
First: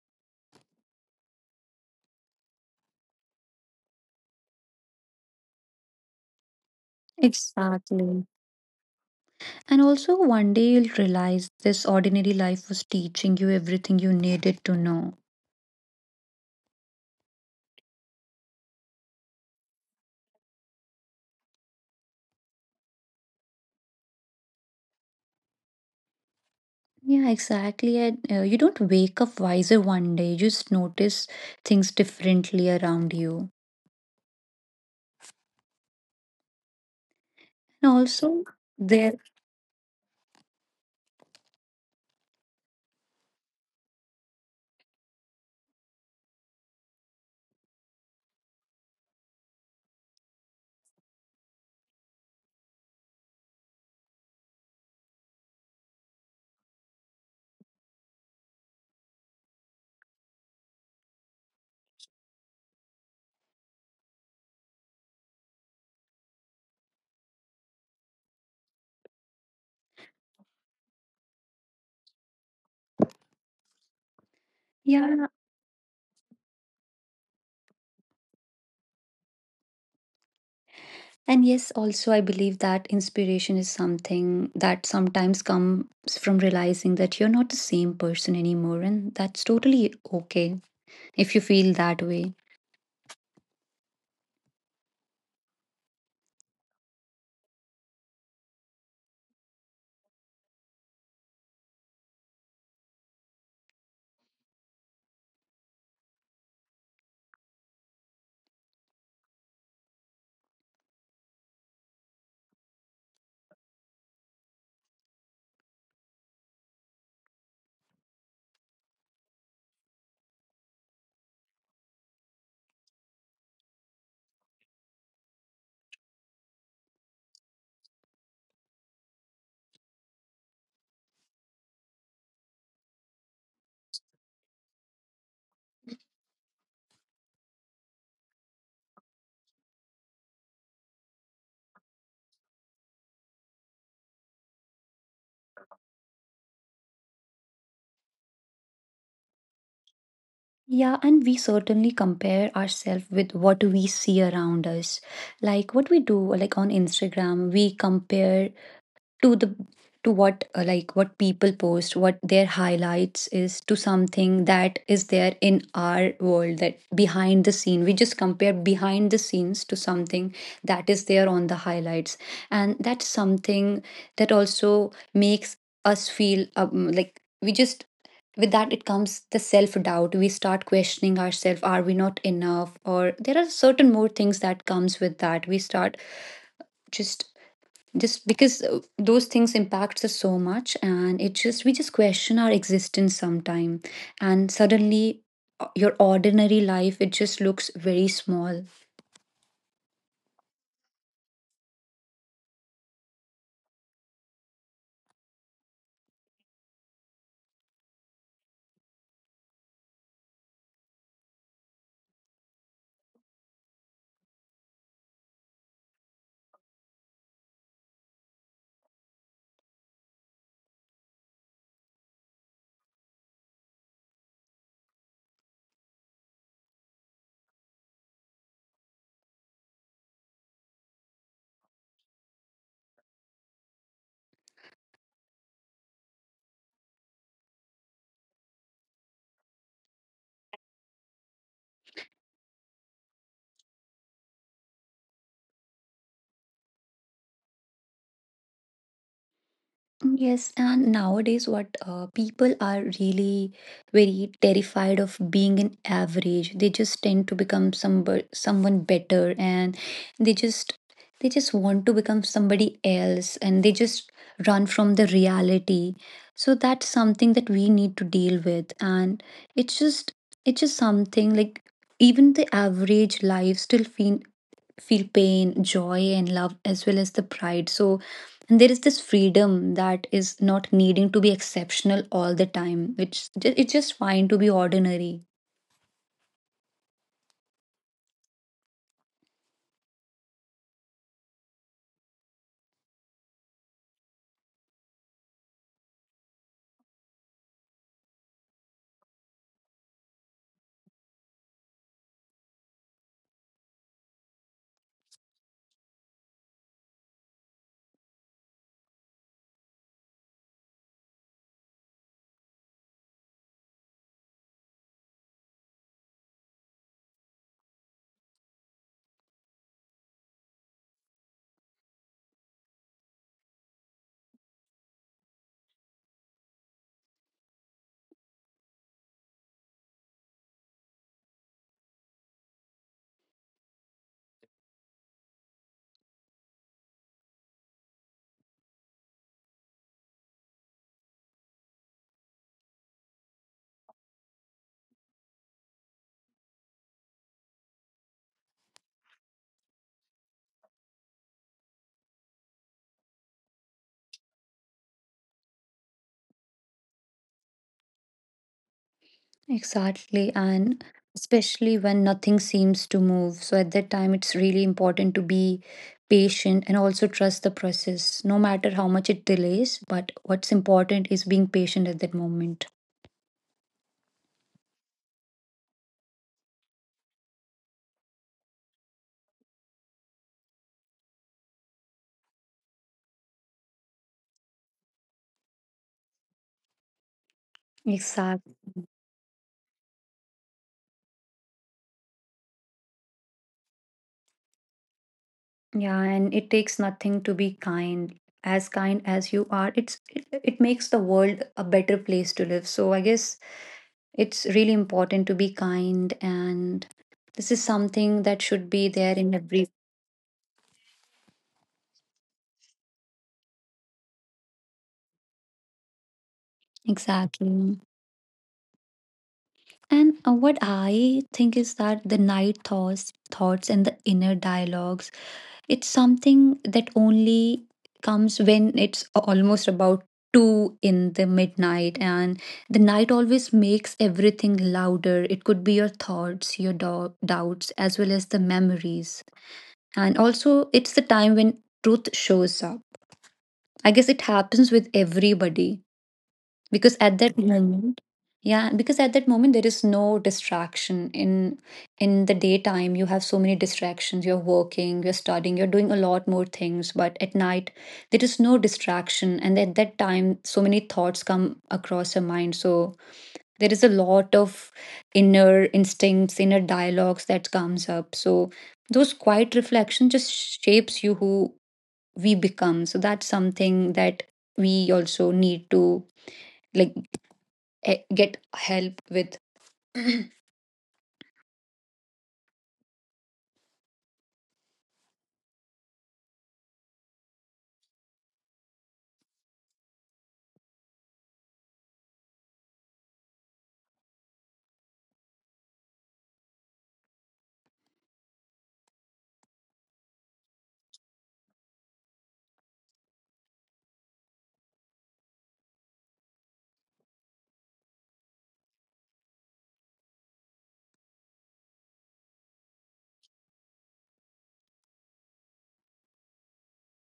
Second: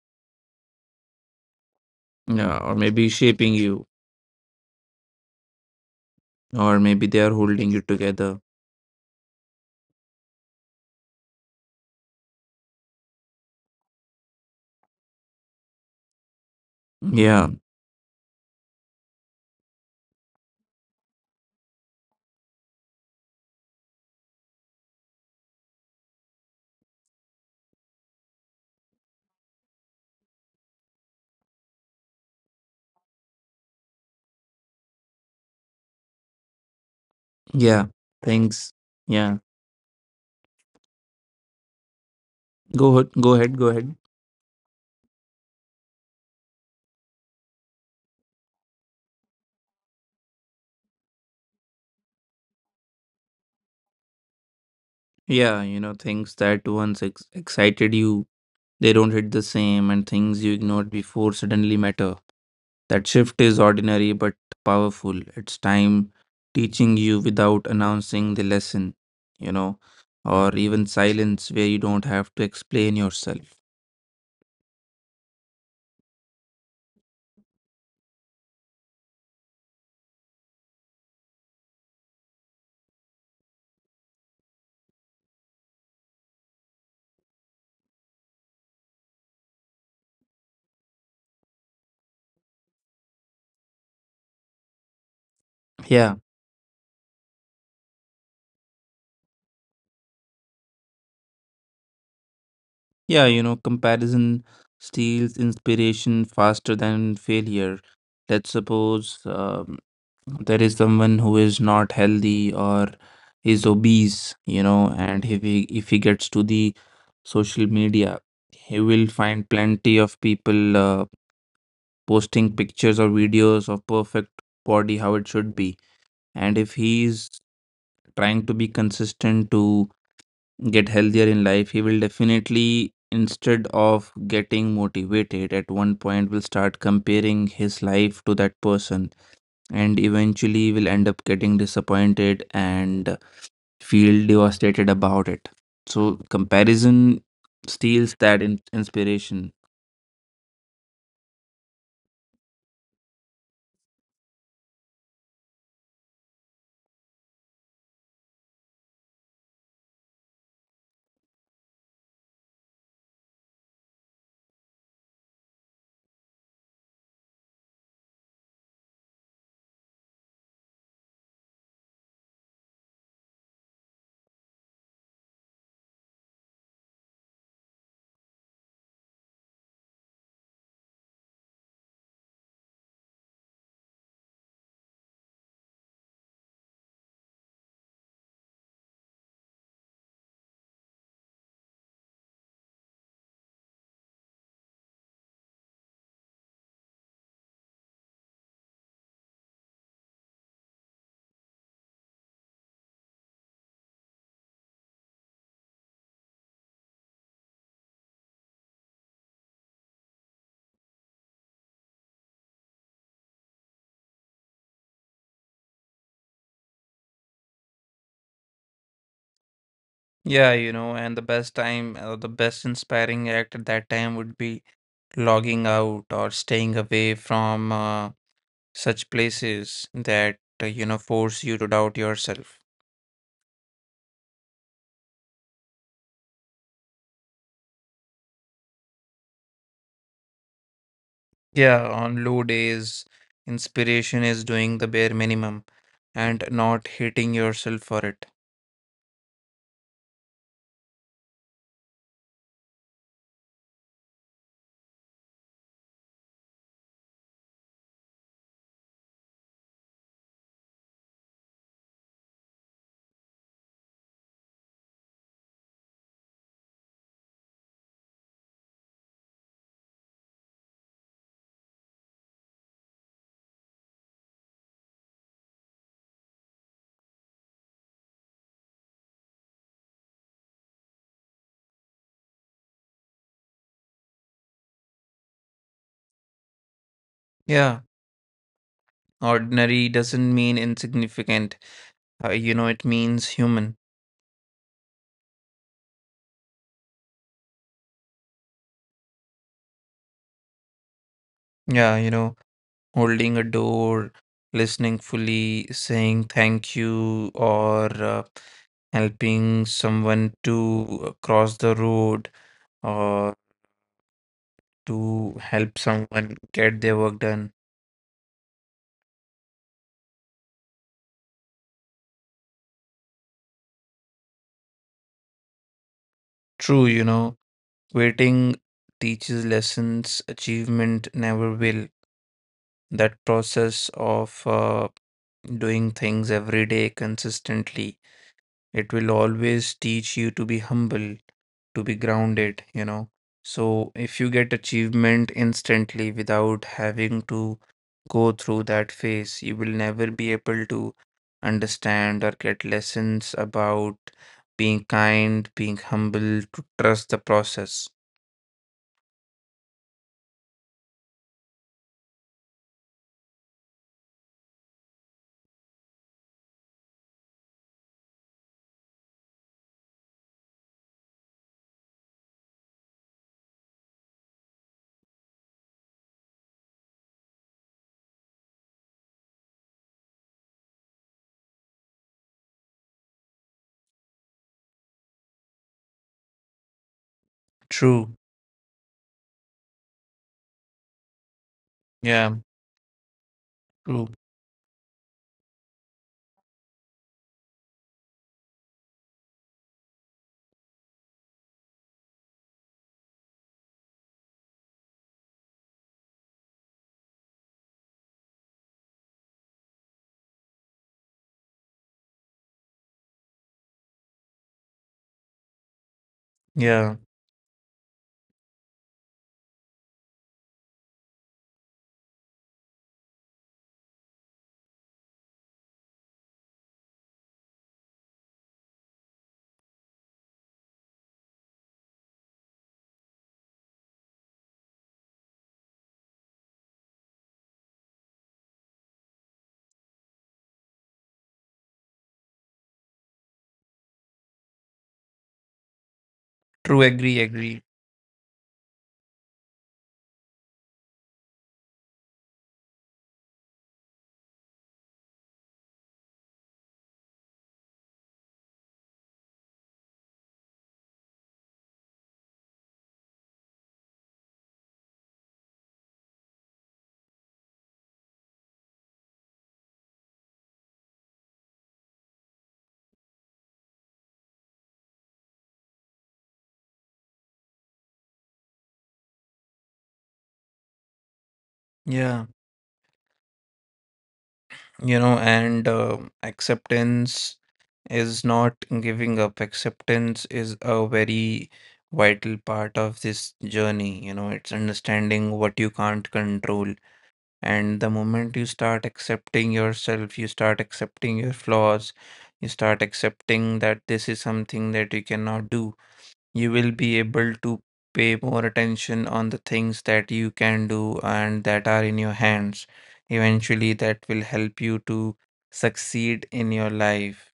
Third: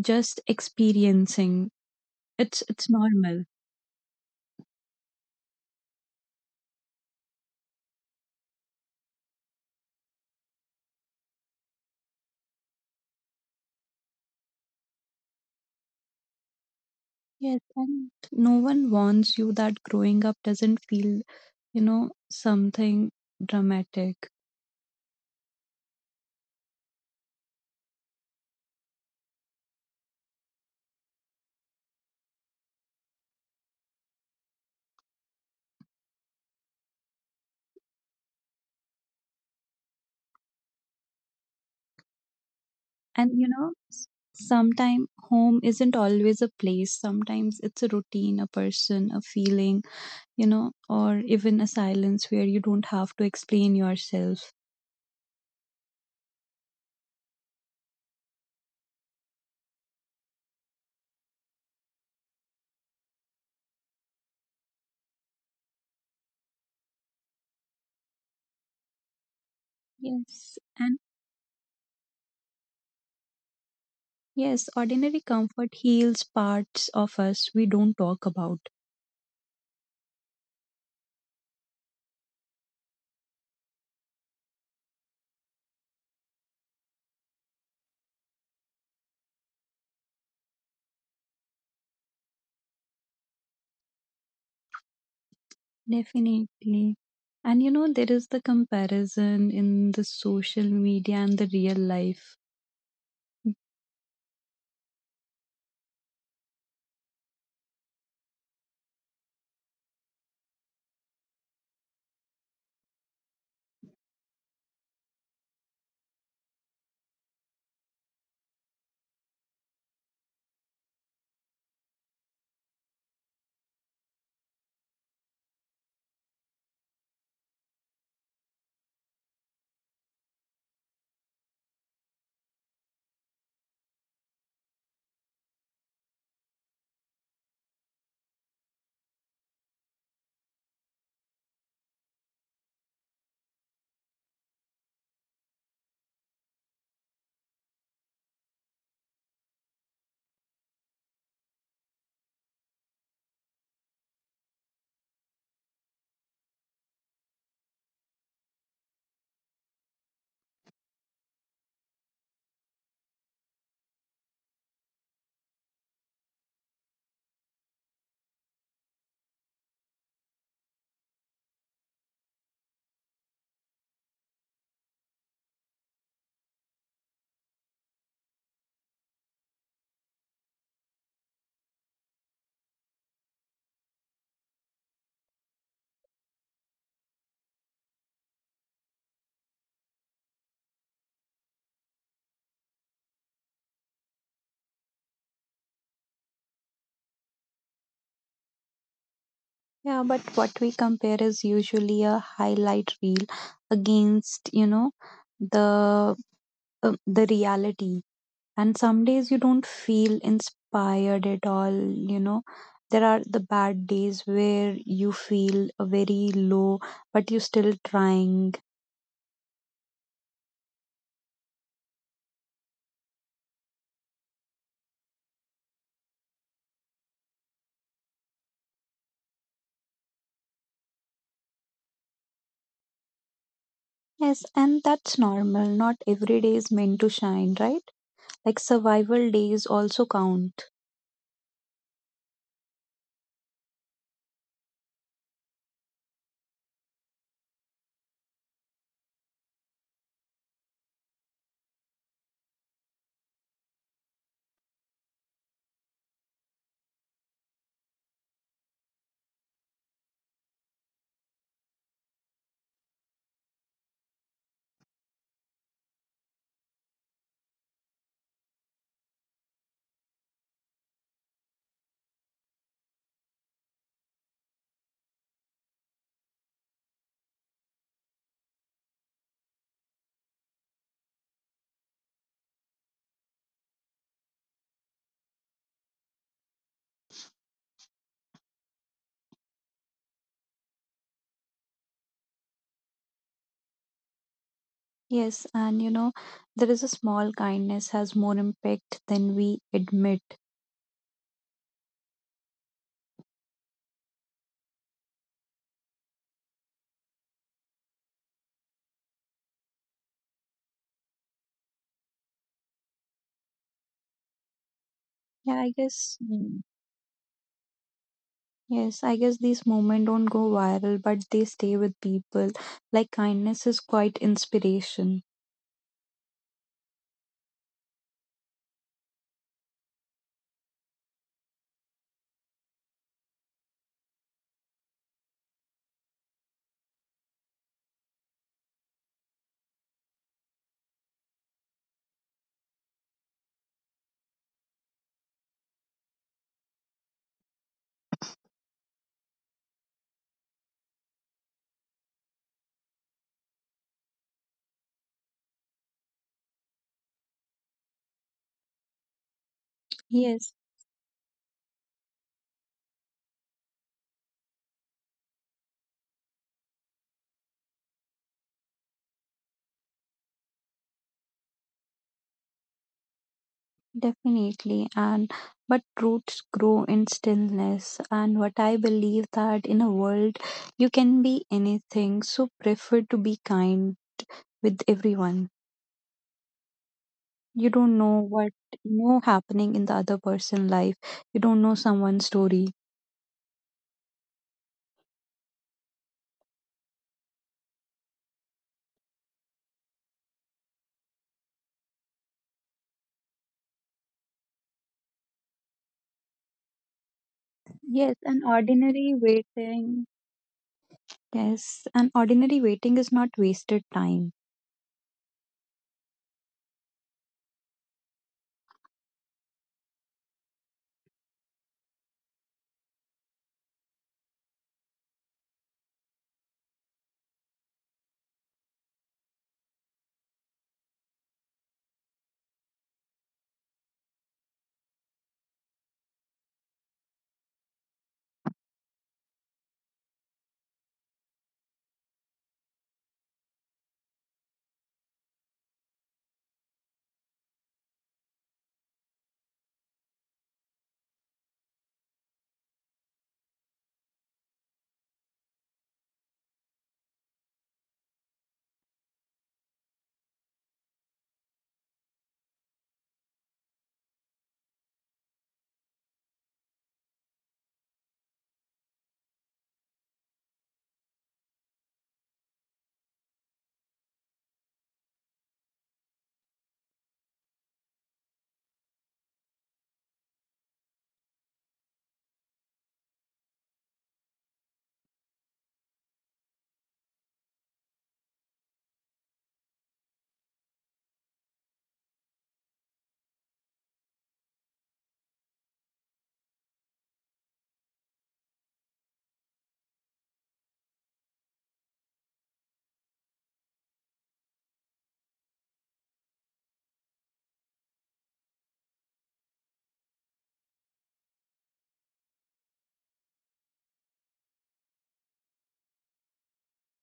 [SPEAKER 3] just experiencing.
[SPEAKER 1] Yeah,
[SPEAKER 3] It's,
[SPEAKER 1] or
[SPEAKER 3] it's
[SPEAKER 1] maybe
[SPEAKER 3] normal.
[SPEAKER 1] shaping you, or maybe they are holding you
[SPEAKER 2] Exactly.
[SPEAKER 1] together.
[SPEAKER 2] And also, one day you'll realize this ordinary life was teaching you everything you needed to know.
[SPEAKER 1] Yeah,
[SPEAKER 3] Yes, and no one warns you that growing up doesn't feel, you know, something dramatic.
[SPEAKER 2] Yeah, exactly. And you don't wake up wiser one day, you just notice things differently around you.
[SPEAKER 1] yeah,
[SPEAKER 2] And also,
[SPEAKER 1] things.
[SPEAKER 2] there,
[SPEAKER 1] Yeah, go ahead,
[SPEAKER 3] And,
[SPEAKER 1] go
[SPEAKER 3] you
[SPEAKER 1] ahead, go
[SPEAKER 3] know,
[SPEAKER 1] ahead.
[SPEAKER 3] sometimes home isn't always a place. Sometimes it's a routine, a person, a feeling, you know, or even a silence where you don't have to explain yourself.
[SPEAKER 1] Yeah, things that once excited you, they don't hit the same, and things you ignored before suddenly matter. That shift is ordinary but powerful. It's time teaching you without announcing the lesson, you know, or
[SPEAKER 3] Yes.
[SPEAKER 1] even
[SPEAKER 3] And
[SPEAKER 1] silence where you don't have to explain yourself.
[SPEAKER 3] yes, ordinary
[SPEAKER 2] yeah.
[SPEAKER 3] comfort heals parts of us we don't talk about.
[SPEAKER 2] And yes, also, I believe that inspiration is something that sometimes comes from realizing that you're not the same person anymore, and that's totally okay if you feel that way.
[SPEAKER 1] Yeah,
[SPEAKER 3] Definitely. And you know, there is the comparison in the social media and the real life.
[SPEAKER 1] Comparison steals inspiration faster than failure. Let's suppose there is someone who is not healthy or is obese, and if he gets to the social media, he will find plenty of people. Posting pictures or videos of perfect body how it should be, and if he is trying to be consistent to get healthier in life, he will definitely, instead of getting motivated at one point, will start comparing his life to that person and eventually will end up getting disappointed and feel devastated about it. So comparison steals that inspiration.
[SPEAKER 2] Yeah, and we certainly compare ourselves with what we see around us. Like what we do, like on Instagram, we compare to the to what like what people post, what their highlights is, to something that is there in our world that behind the scene. We just compare behind the scenes to something that is there on the highlights. And that's something that also makes us feel like we just with that it comes the self doubt. We start questioning ourselves, are we not enough? Or there are certain more things that comes with that we start just because those things impacts us so much, and it just we just question our existence sometime. And suddenly your ordinary life, it just looks very small.
[SPEAKER 3] Yeah, but what we compare is usually a highlight reel against, you know, the the reality. And some days you don't feel inspired at all, you know. There are the bad days where you feel very low, but you're still trying.
[SPEAKER 1] Yeah, and the best time, the best inspiring act at that time would be logging out or staying away from such places that, force you to doubt yourself.
[SPEAKER 3] Yes, and that's normal. Not every day is meant to shine, right? Like survival days also count.
[SPEAKER 1] Yeah, on low days, inspiration is doing the bare minimum and not hating yourself for it.
[SPEAKER 2] Yes, and nowadays, what people are really very terrified of being an average. They just tend to become someone better, and they just they just want to become somebody else, and they just run from the reality. So that's something that we need to deal with, and it's just it's just something like even the average life still feel pain, joy, and love, as well as the pride. So, and there is this freedom that is not needing to be exceptional all the time, which it's just fine to be ordinary.
[SPEAKER 1] Yeah, ordinary doesn't mean insignificant. It means human.
[SPEAKER 3] Yes, and you know, there is a small kindness has more impact than we admit.
[SPEAKER 1] Yeah, you know. Holding a door, listening fully, saying thank you, or uh, helping someone to cross the road, or to
[SPEAKER 3] Yeah, I
[SPEAKER 1] help
[SPEAKER 3] guess
[SPEAKER 1] someone get their work done.
[SPEAKER 3] yes, I guess these moments don't go viral but they stay with people. Like kindness is quite inspiration.
[SPEAKER 1] True, waiting teaches lessons, achievement never will. That process of doing things every day consistently, it will always teach you to be humble, to be grounded, So if you get achievement instantly without having to go through that phase, you will never be able to understand or get lessons about being kind, being humble, to trust the process.
[SPEAKER 2] Exactly.
[SPEAKER 3] Yes,
[SPEAKER 2] And especially when nothing seems to move. So, at that time, it's really important to be patient and also trust the process, no matter how much it delays. But what's important is being patient at that moment.
[SPEAKER 3] definitely. And but roots grow in stillness, and what I believe that in a world you can be anything, so prefer to be kind with everyone. You
[SPEAKER 1] True.
[SPEAKER 3] don't know what,
[SPEAKER 2] Exactly.
[SPEAKER 3] you know, happening in the other person's life. You don't know
[SPEAKER 1] Yeah.
[SPEAKER 3] someone's story.
[SPEAKER 1] True.
[SPEAKER 2] Yeah, and it takes nothing to be kind. As kind as you are, it makes the world a better place to live. So I guess it's really important to be kind, and this is something that
[SPEAKER 3] Yes,
[SPEAKER 2] should
[SPEAKER 3] an
[SPEAKER 2] be there in
[SPEAKER 3] ordinary
[SPEAKER 2] every.
[SPEAKER 3] waiting. Yes, an ordinary waiting is not wasted time.
[SPEAKER 1] Yeah.
[SPEAKER 2] Exactly. And what I think is that the night thoughts and the inner dialogues, it's something that only comes when it's almost about 2 in the midnight, and the night always makes everything louder. It could be your thoughts, your doubts, as well as the memories, and also it's the time when truth shows up. I guess it happens with everybody,
[SPEAKER 1] True.
[SPEAKER 2] because
[SPEAKER 1] Agree.
[SPEAKER 2] at that
[SPEAKER 1] Agree.
[SPEAKER 2] moment yeah because at that moment there is no distraction. In the daytime you have so many distractions, you're working, you're studying, you're doing a lot more things, but at night there is no distraction, and at that time so many thoughts come across your mind. So there is a lot of inner instincts, inner dialogues that comes up, so those quiet reflection just shapes you who we become. So that's something that we also need to, like, get help with.
[SPEAKER 1] Yeah. you know and Acceptance is not giving up. Acceptance is a very vital part of this journey. You know it's understanding what you can't control, and the moment you start accepting yourself, you start accepting your flaws, you start accepting that this is something that you cannot do, you will be able to pay more attention on the things that you can do and that are in your hands. Eventually, that will help you to succeed in your life.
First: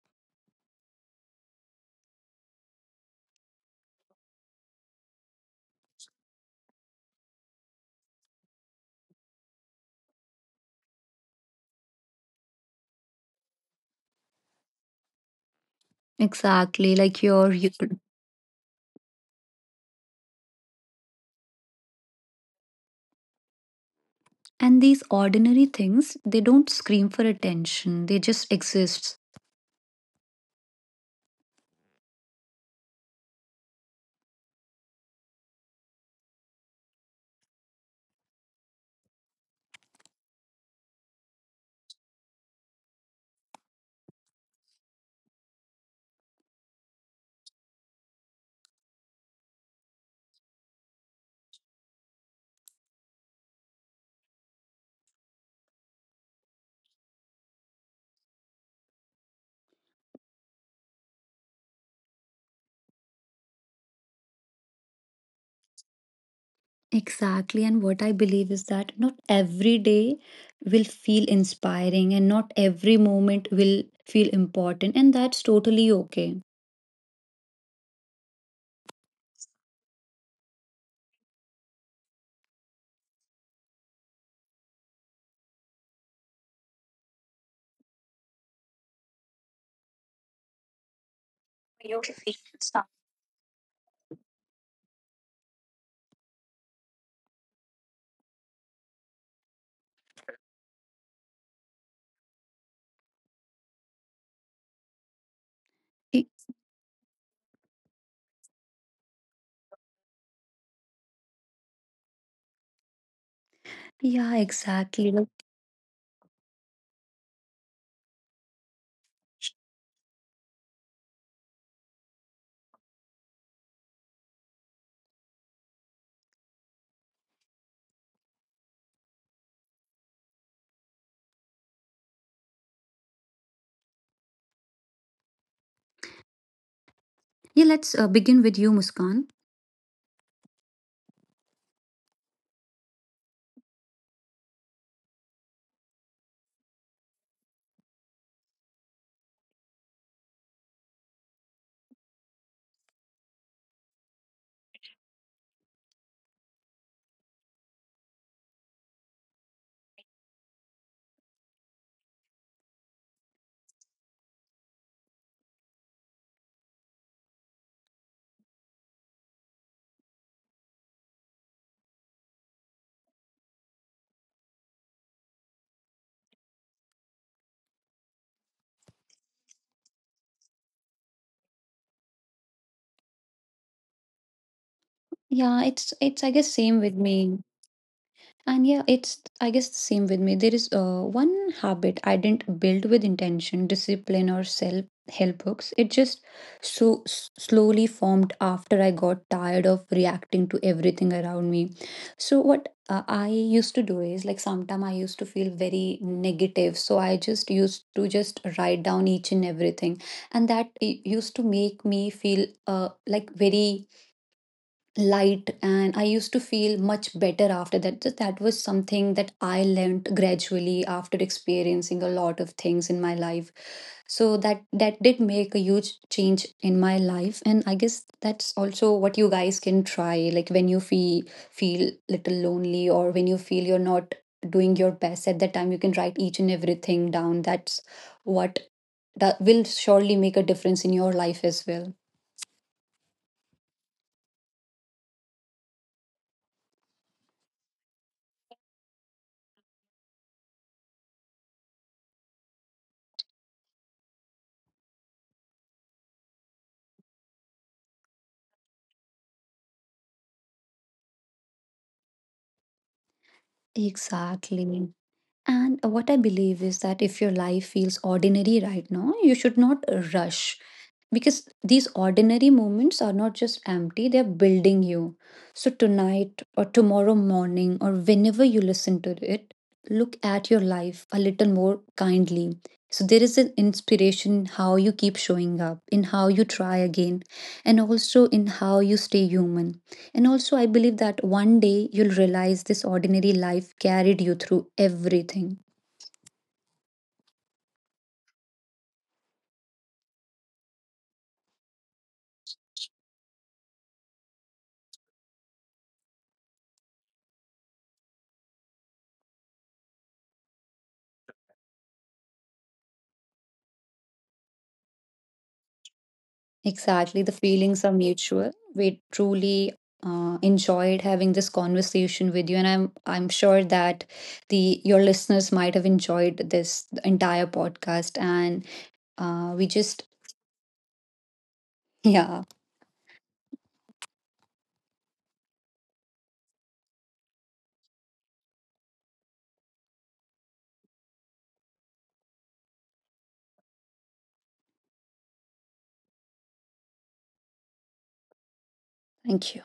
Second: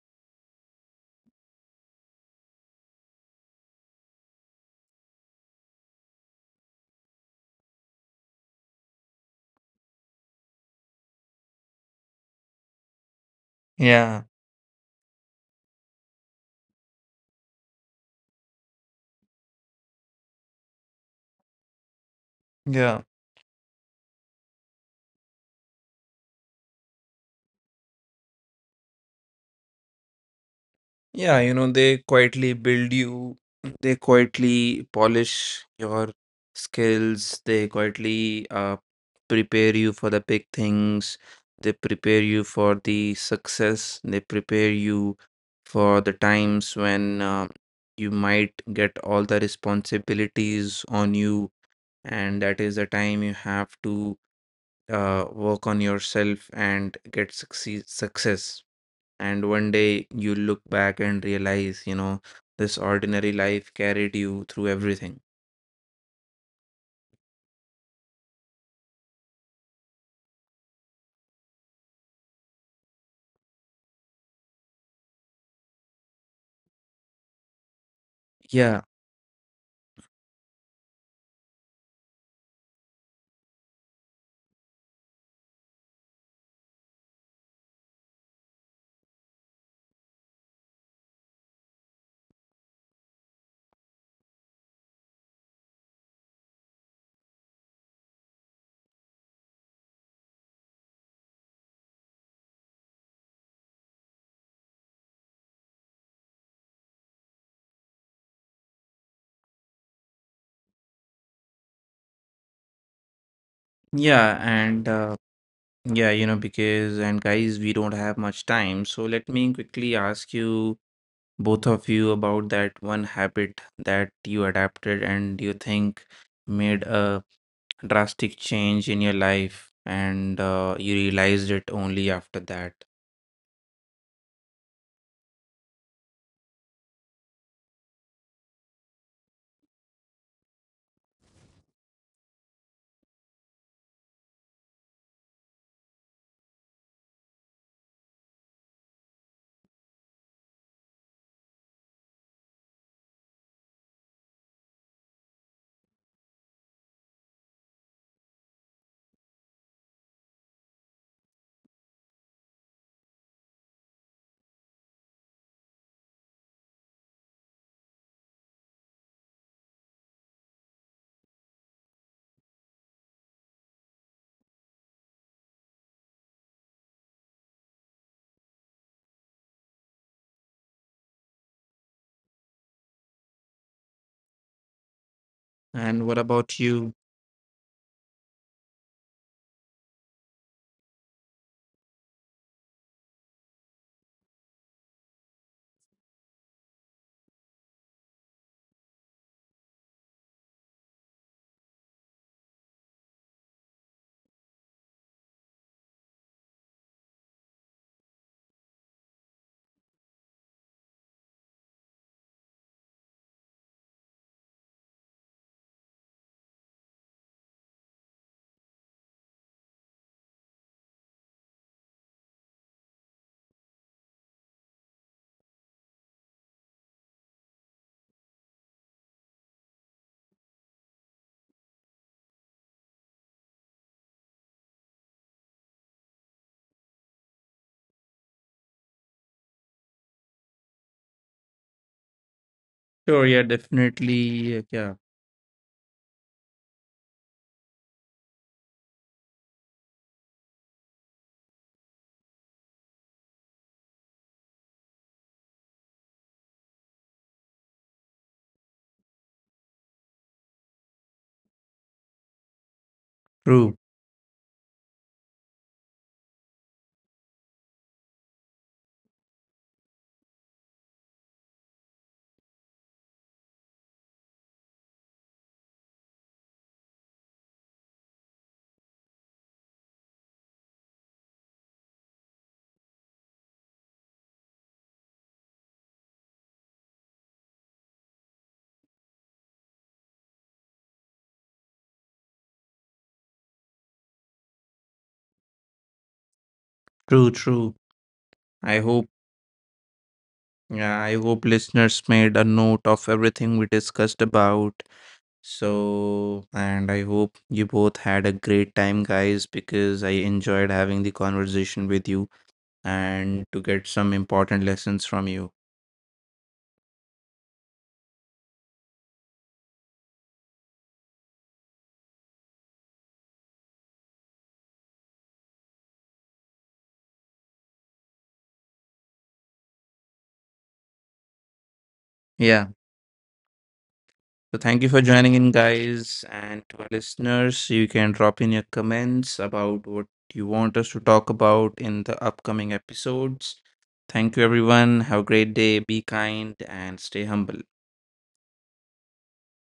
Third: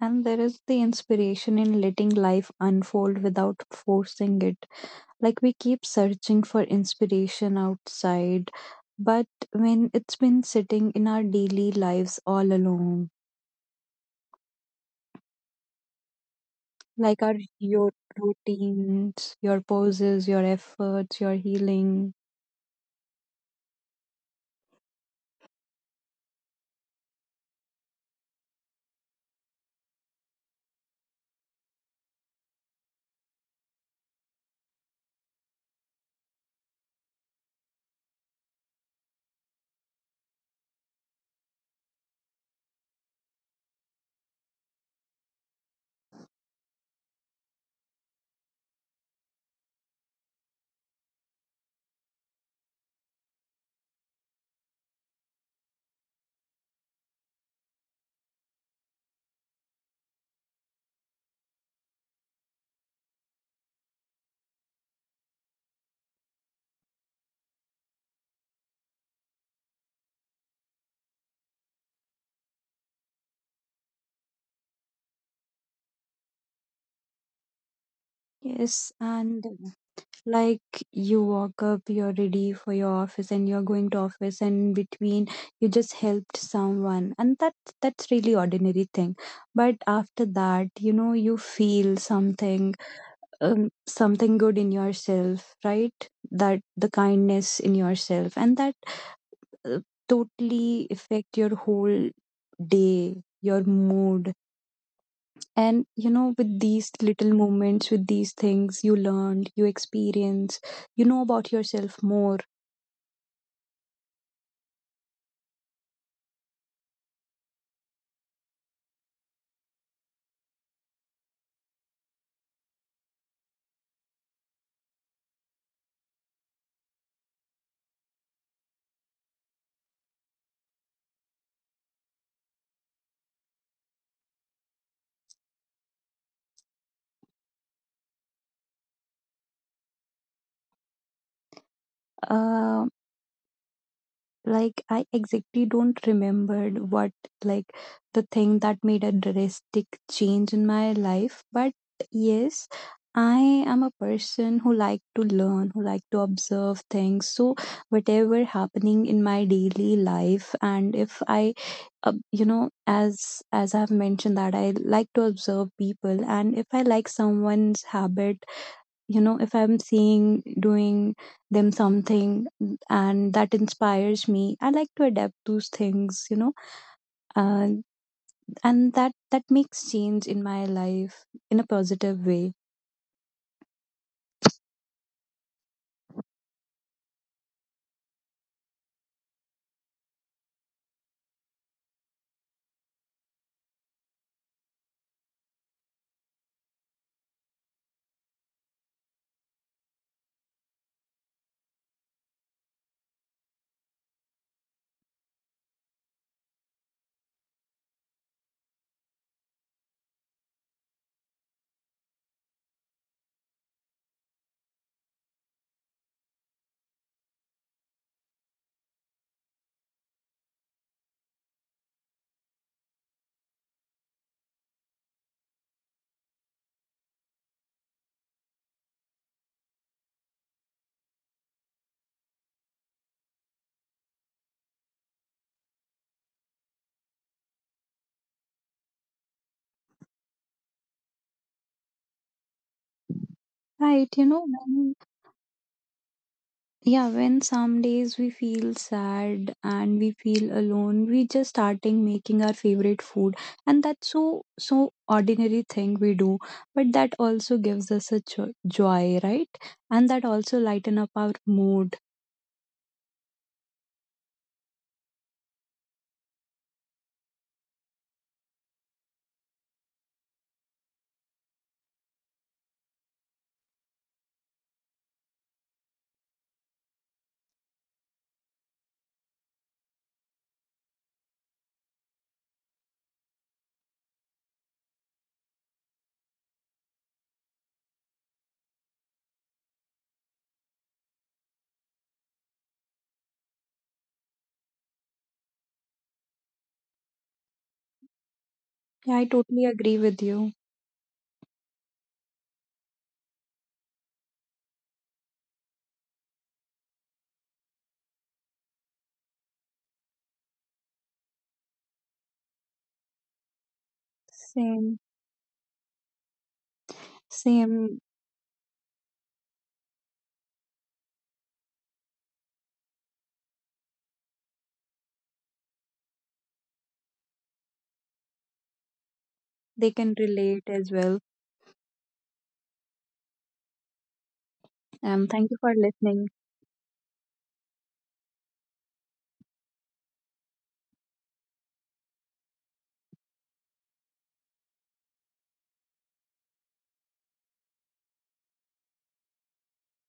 [SPEAKER 3] And there is the inspiration in letting life unfold without forcing it. Like we keep searching for inspiration outside, but when it's been sitting in our daily lives all along,
[SPEAKER 1] Yeah,
[SPEAKER 2] Exactly,
[SPEAKER 3] like our
[SPEAKER 2] like
[SPEAKER 3] your routines, your poses, your efforts, your healing.
[SPEAKER 1] yeah.
[SPEAKER 2] and these ordinary things, they don't scream for attention. They just exist.
[SPEAKER 1] Yeah, they quietly build you, they quietly polish your skills, they quietly prepare you for the big things, they prepare you for the success, they prepare you for the times when you might get all the responsibilities on you, and that is the time you have to work on yourself and get succeed success. And one day you look back and realize, this ordinary life carried you through everything.
[SPEAKER 2] Exactly, and what I believe is that not every day will feel inspiring, and not every moment will feel important, and that's totally okay.
[SPEAKER 3] Yes,
[SPEAKER 1] Yeah,
[SPEAKER 3] and like you walk up, you're ready for your office and you're going to office and in between you just helped someone and that's really ordinary thing. But after that, you know, you feel
[SPEAKER 2] You can feel
[SPEAKER 3] something
[SPEAKER 2] stuff.
[SPEAKER 3] something good in yourself, right? That the kindness in yourself and that uh, totally affect your whole day, your mood, and you know,
[SPEAKER 2] Y-
[SPEAKER 3] with these little moments, with these things you learned, you experience, you know about yourself more.
[SPEAKER 2] Yeah,
[SPEAKER 1] yeah, and
[SPEAKER 2] exactly. Like,
[SPEAKER 1] yeah, you know, because, And guys, we don't have much time. So let me quickly ask you, both of you, about that one habit that you adapted and you think made a drastic change in your life, and you realized it only after that.
[SPEAKER 2] yeah, let's begin with you, Muskan.
[SPEAKER 3] Um, like I exactly don't remember what, like the thing that made a drastic change in my life, but yes, I am a person who like to learn, who like to observe things. So whatever happening in my daily life, and if I you know, as I've mentioned that I like to observe people, and if I like someone's habit, you know, if I'm seeing doing them something, and that inspires me, I like to adapt those things, you know. And and that makes change in my life in a positive way.
[SPEAKER 2] Yeah, it's
[SPEAKER 1] And what
[SPEAKER 2] it's I guess
[SPEAKER 1] about
[SPEAKER 2] same
[SPEAKER 1] you?
[SPEAKER 2] with me. And yeah, it's, I guess, the same with me. There is one habit I didn't build with intention, discipline, or self help books. It just so slowly formed after I got tired of reacting to everything around me. So, what I used to do is like sometimes I used to feel very negative. So, I just used to just write down each and everything. And that used to make me feel like very light, and I used to feel much better after that. That was something that I learned gradually after experiencing a lot of things in my life. So that did make a huge change in my life, and I guess that's also what you guys can try. Like when you feel little lonely, or when you feel you're not doing your best at that time, you can write each and everything down. That's what that will surely make a difference in your life as well.
[SPEAKER 1] Sure, yeah,
[SPEAKER 3] Right, you know,
[SPEAKER 1] definitely. Yeah,
[SPEAKER 3] yeah, when some days we feel sad and we feel alone, we just starting making our favorite food, and that's so ordinary thing we do, but that also gives us a joy, right? And that also lighten up our mood.
[SPEAKER 1] true,
[SPEAKER 2] Exactly. And what I believe is that if your life feels ordinary right now, you should not rush, because these ordinary moments are not just empty, they're building you. So, tonight or tomorrow morning, or whenever you listen to it, look at your life a little more kindly. So, there is an inspiration in how you keep showing up, in how you try again, and also in how you stay human. And also, I believe that one day you'll realize this ordinary life carried you through everything.
[SPEAKER 1] true, true. I
[SPEAKER 3] Yeah, I
[SPEAKER 1] hope,
[SPEAKER 3] totally agree with you.
[SPEAKER 1] yeah, I hope listeners made a note of everything we discussed about. So, and I hope you both had a great time, guys, because I enjoyed having the conversation with you and to get some important
[SPEAKER 3] Same.
[SPEAKER 1] lessons from you.
[SPEAKER 2] Exactly. The
[SPEAKER 3] Same.
[SPEAKER 2] feelings are mutual. We truly enjoyed having this conversation with you, and I'm sure that the your listeners might have enjoyed this entire podcast. And
[SPEAKER 3] They
[SPEAKER 2] we
[SPEAKER 3] can
[SPEAKER 2] just
[SPEAKER 3] relate as well.
[SPEAKER 2] yeah,
[SPEAKER 1] Yeah. So, thank
[SPEAKER 3] Um,
[SPEAKER 1] you for
[SPEAKER 3] thank you
[SPEAKER 1] joining
[SPEAKER 3] for
[SPEAKER 1] in,
[SPEAKER 3] listening.
[SPEAKER 1] guys. And to our listeners, you can drop in your comments about what you want us to talk about in the upcoming episodes. Thank you, everyone. Have a great day. Be kind and stay humble.
[SPEAKER 2] thank you.